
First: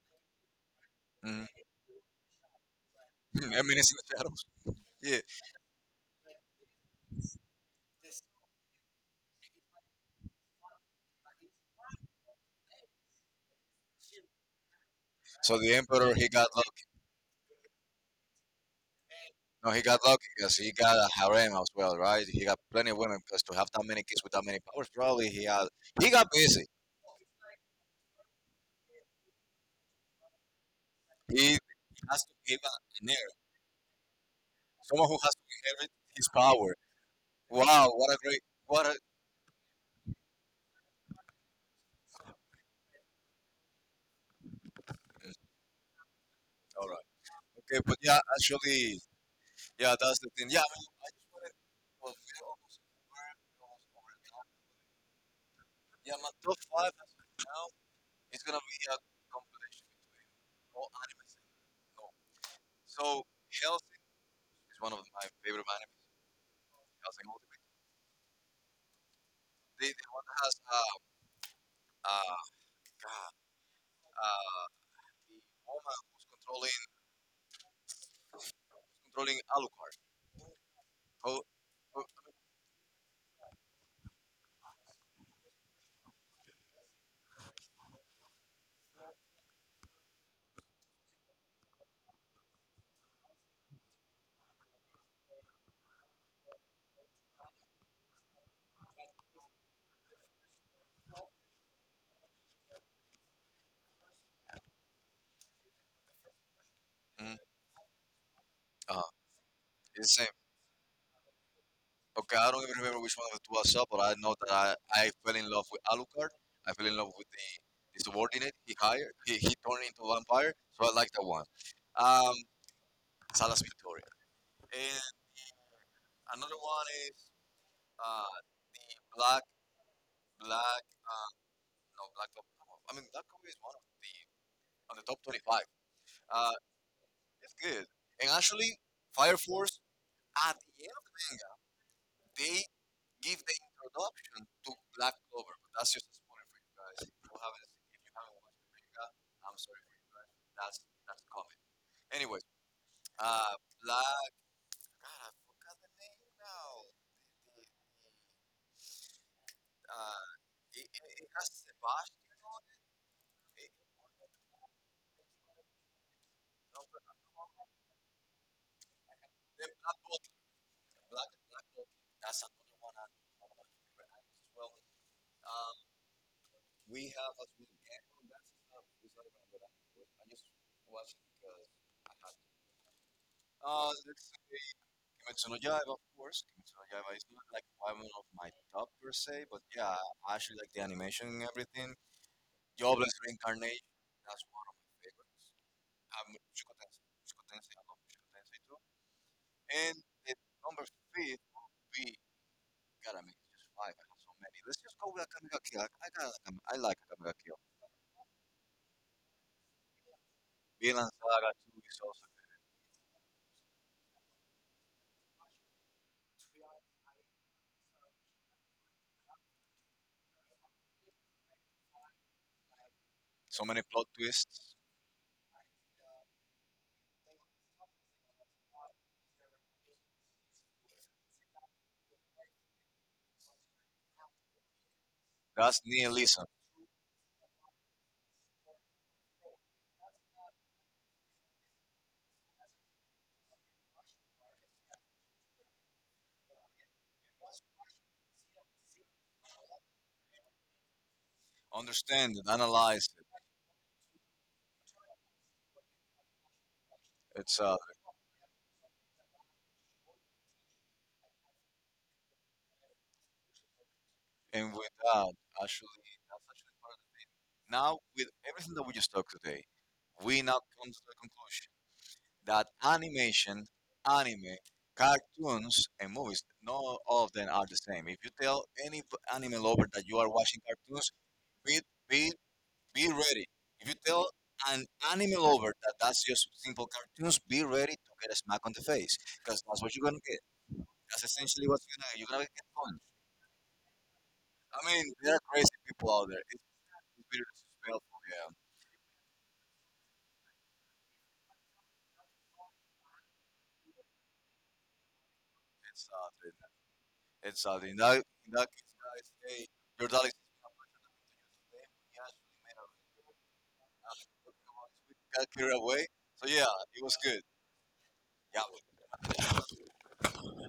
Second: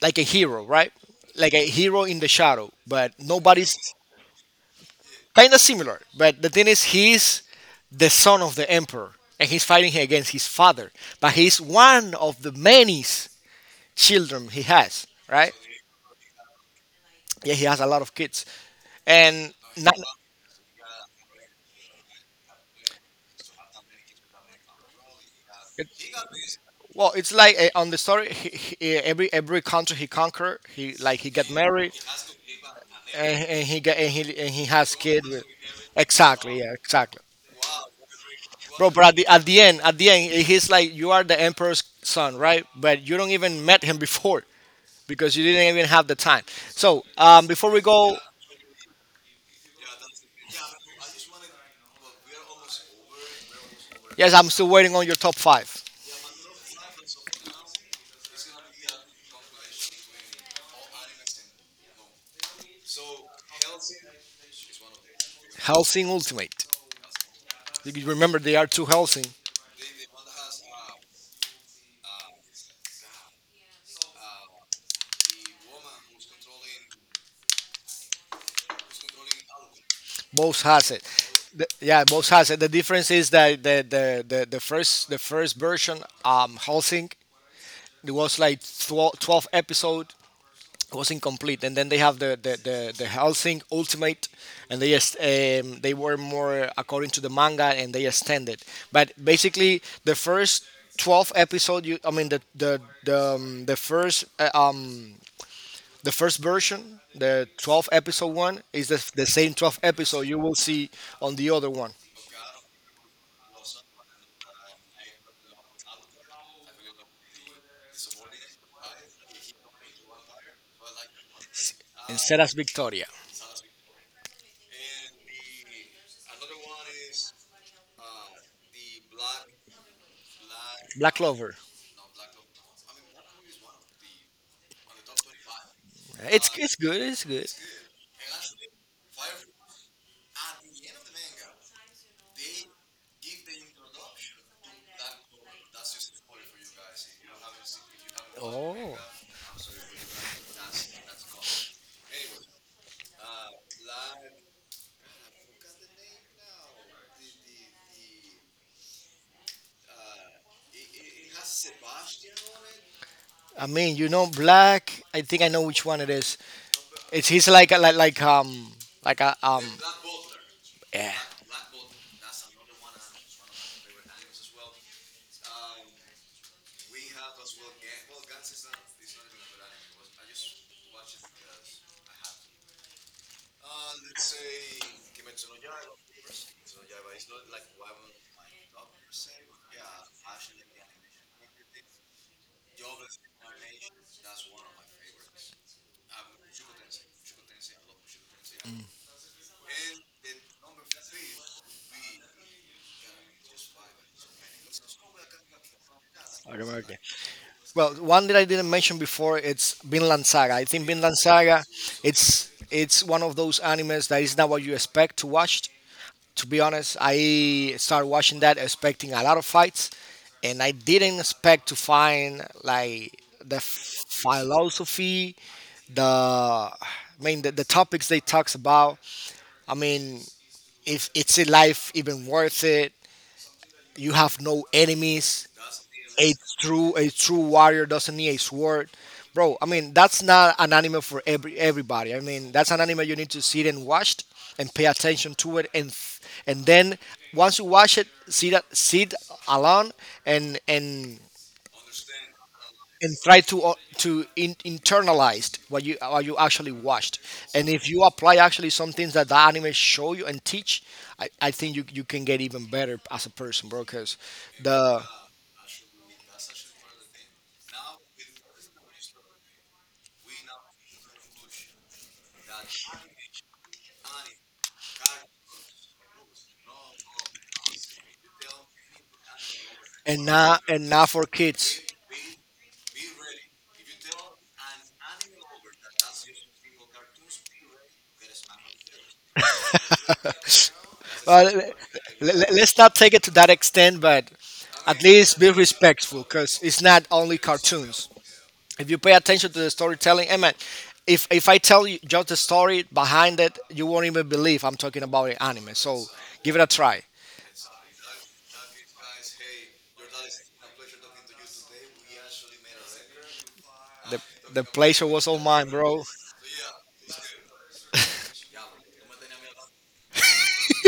B: like a hero, right?
A: Mhm.
B: Like a hero in the shadow, but
A: I
B: nobody's
A: mean, it's in the shadows. Yeah.
B: kind of similar. But the thing is, he's the son of the emperor, and he's fighting against his father. But he's one of the many s- children he has, right?
A: So the emperor he got lucky.
B: Yeah, he has a lot of kids, and
A: No, he
B: not,
A: got lucky because he got a harem as well, right? He got plenty of women because to have that many kids with that many powers, probably he had. He got busy.
B: well, it's like uh, on the story, he, he, eh, every every country he conquer, he like he
A: He
B: get
A: he
B: married,
A: has to give an heir,
B: and, and he get and he and he has
A: someone who
B: kids.
A: has
B: With.
A: to inherit his
B: Exactly, yeah,
A: power.
B: exactly.
A: Wow, what a great, what
B: Bro.
A: a.
B: But at the at the end, at the end, he's like, you are the emperor's son, right? But you don't even met him before, because you didn't even have the time.
A: All
B: So
A: right,
B: um, before we
A: okay, but
B: go,
A: yeah, actually, yeah, that's the thing. Yeah, I, mean, I just wanted. Well, we're almost over, we're almost
B: yes,
A: over.
B: I'm still waiting on your top five.
A: Yeah, my top five as of now is gonna be a compilation between all anime. No, so Hellsing is one of my favorite anime
B: Helsing Ultimate.
A: because all the
B: You can remember, they are two Helsing.
A: The, one that has um uh God uh the woman who's controlling controlling Alucard.
B: Both has it.
A: Oh,
B: The- yeah,
A: oh
B: both has it. The difference is that the the, the, the first the first version um Helsing, it was like twelve, twelve episode, was incomplete, and then they have the the, the, the Helsing ultimate, and they just um, they were more according to the manga, and they extended, but basically the first twelve episode, you I mean the the the, um, the first uh, um the first version,
A: mhm.
B: the twelve episode one is
A: Uh,
B: the, the same twelve
A: it's
B: episode
A: the same.
B: you will see on the other one.
A: Okay, I don't even remember which one of it was up, but I know that I, I fell in love with Alucard. I fell in love with the, the subordinate he hired. He, he turned into a vampire, so I like that one. Um,
B: Seras Victoria.
A: Salas Victoria. And another one is uh, the Black Black.
B: Black
A: Uh,
B: Clover.
A: no, Black. Clover- I mean, Black Clover is one of the on the top twenty-five.
B: It's
A: Uh,
B: it's good it's good.
A: it's good. And actually, Fire Force, at the end of the manga, they give the introduction to Black Clover. But that's just a spoiler for you guys. If you haven't, if you haven't watched the
B: Oh.
A: manga, I'm sorry for you guys. That's, that's coming. Anyway, uh, Black. God, I forgot the name now. The, the, uh, it, it, it has Sebastian on it.
B: I
A: It-
B: mean, you know, black. I think I know which one it is.
A: no, but-
B: It's he's like a- like like um like a um
A: the Black Clover.
B: the, yeah.
A: Black and Black Gold, that's another one I I want to
B: It's
A: favorite albums as well. Um, we have as we end on that, um, it's not even good. I just watched it because I had to. Uh, let's say Kimetsu no Yaiba, of course. Kimetsu no Yaiba is not like one of my top per se, but yeah, I actually like the animation and everything. Jobless Reincarnation, that's one of my favorites. Um, Mushoku Tensei, Mushoku Tensei, I love Mushoku Tensei too. And the number fifth would be gotta make it just five. I have so many. Let's just go with a Akame Kill. I, I, got,
B: I
A: like I
B: remember it.
A: like a ga Kill.
B: Well, one that I didn't mention before, it's Vinland Saga. I think
A: Villain
B: Vinland
A: Saga
B: Saga,
A: two is also good.
B: it's it's one of those animes that is not what you expect to watch. To be honest, I started watching that expecting a lot of fights, and I didn't expect to find like the
A: So many plot twists.
B: philosophy, the I mean the, the topics they talks about. I mean, if it's a life even worth it? You have no enemies.
A: That's
B: A
A: nihilism.
B: true a true warrior doesn't need a sword, bro. I mean, that's not an anime for every everybody. I mean, that's an anime you need to sit and watch and pay attention to it, and th- and then once you watch it, sit a- sit alone, and and
A: Understand it, analyze
B: and
A: it.
B: try to uh, to in, internalize what you what you actually watched,
A: It's
B: and
A: uh,
B: if you apply actually some things that the anime show you and teach, i, I think you, you can get even better as a person, bro, because
A: and with
B: the.
A: that, actually, that's actually part of the thing. Now, with everything that we just talked today, we now come to the conclusion that animation, anime, cartoons, and movies, not all of them are the same. If you tell any v- anime lover that you
B: And
A: are watching
B: not, and
A: cartoons,
B: not for
A: be
B: kids.
A: it, be Be ready. If you tell an animal lover that that's just simple cartoons, be ready to get a smack on the face because that's what you're gonna get. That's
B: Well,
A: essentially what's gonna you're
B: let,
A: gonna
B: let,
A: get
B: us not
A: punched.
B: take it to that extent, but
A: I
B: at
A: mean, there
B: least
A: are
B: be
A: crazy people
B: respectful,
A: out there.
B: because
A: It's,
B: it's not
A: it's
B: only
A: better to spell
B: cartoons.
A: for yeah.
B: If you pay attention to the storytelling, and man, if, if I tell you just the story behind it, you won't even believe I'm talking about an anime.
A: It's
B: So
A: sad,
B: give it
A: isn't
B: a
A: it?
B: try.
A: It's sad. In that in that case, guys, hey, your dad is he actually made a record, uh,
B: The, the
A: talking about
B: pleasure
A: his week,
B: was all
A: got
B: mine,
A: carried away.
B: bro.
A: So yeah, it was good. Yeah,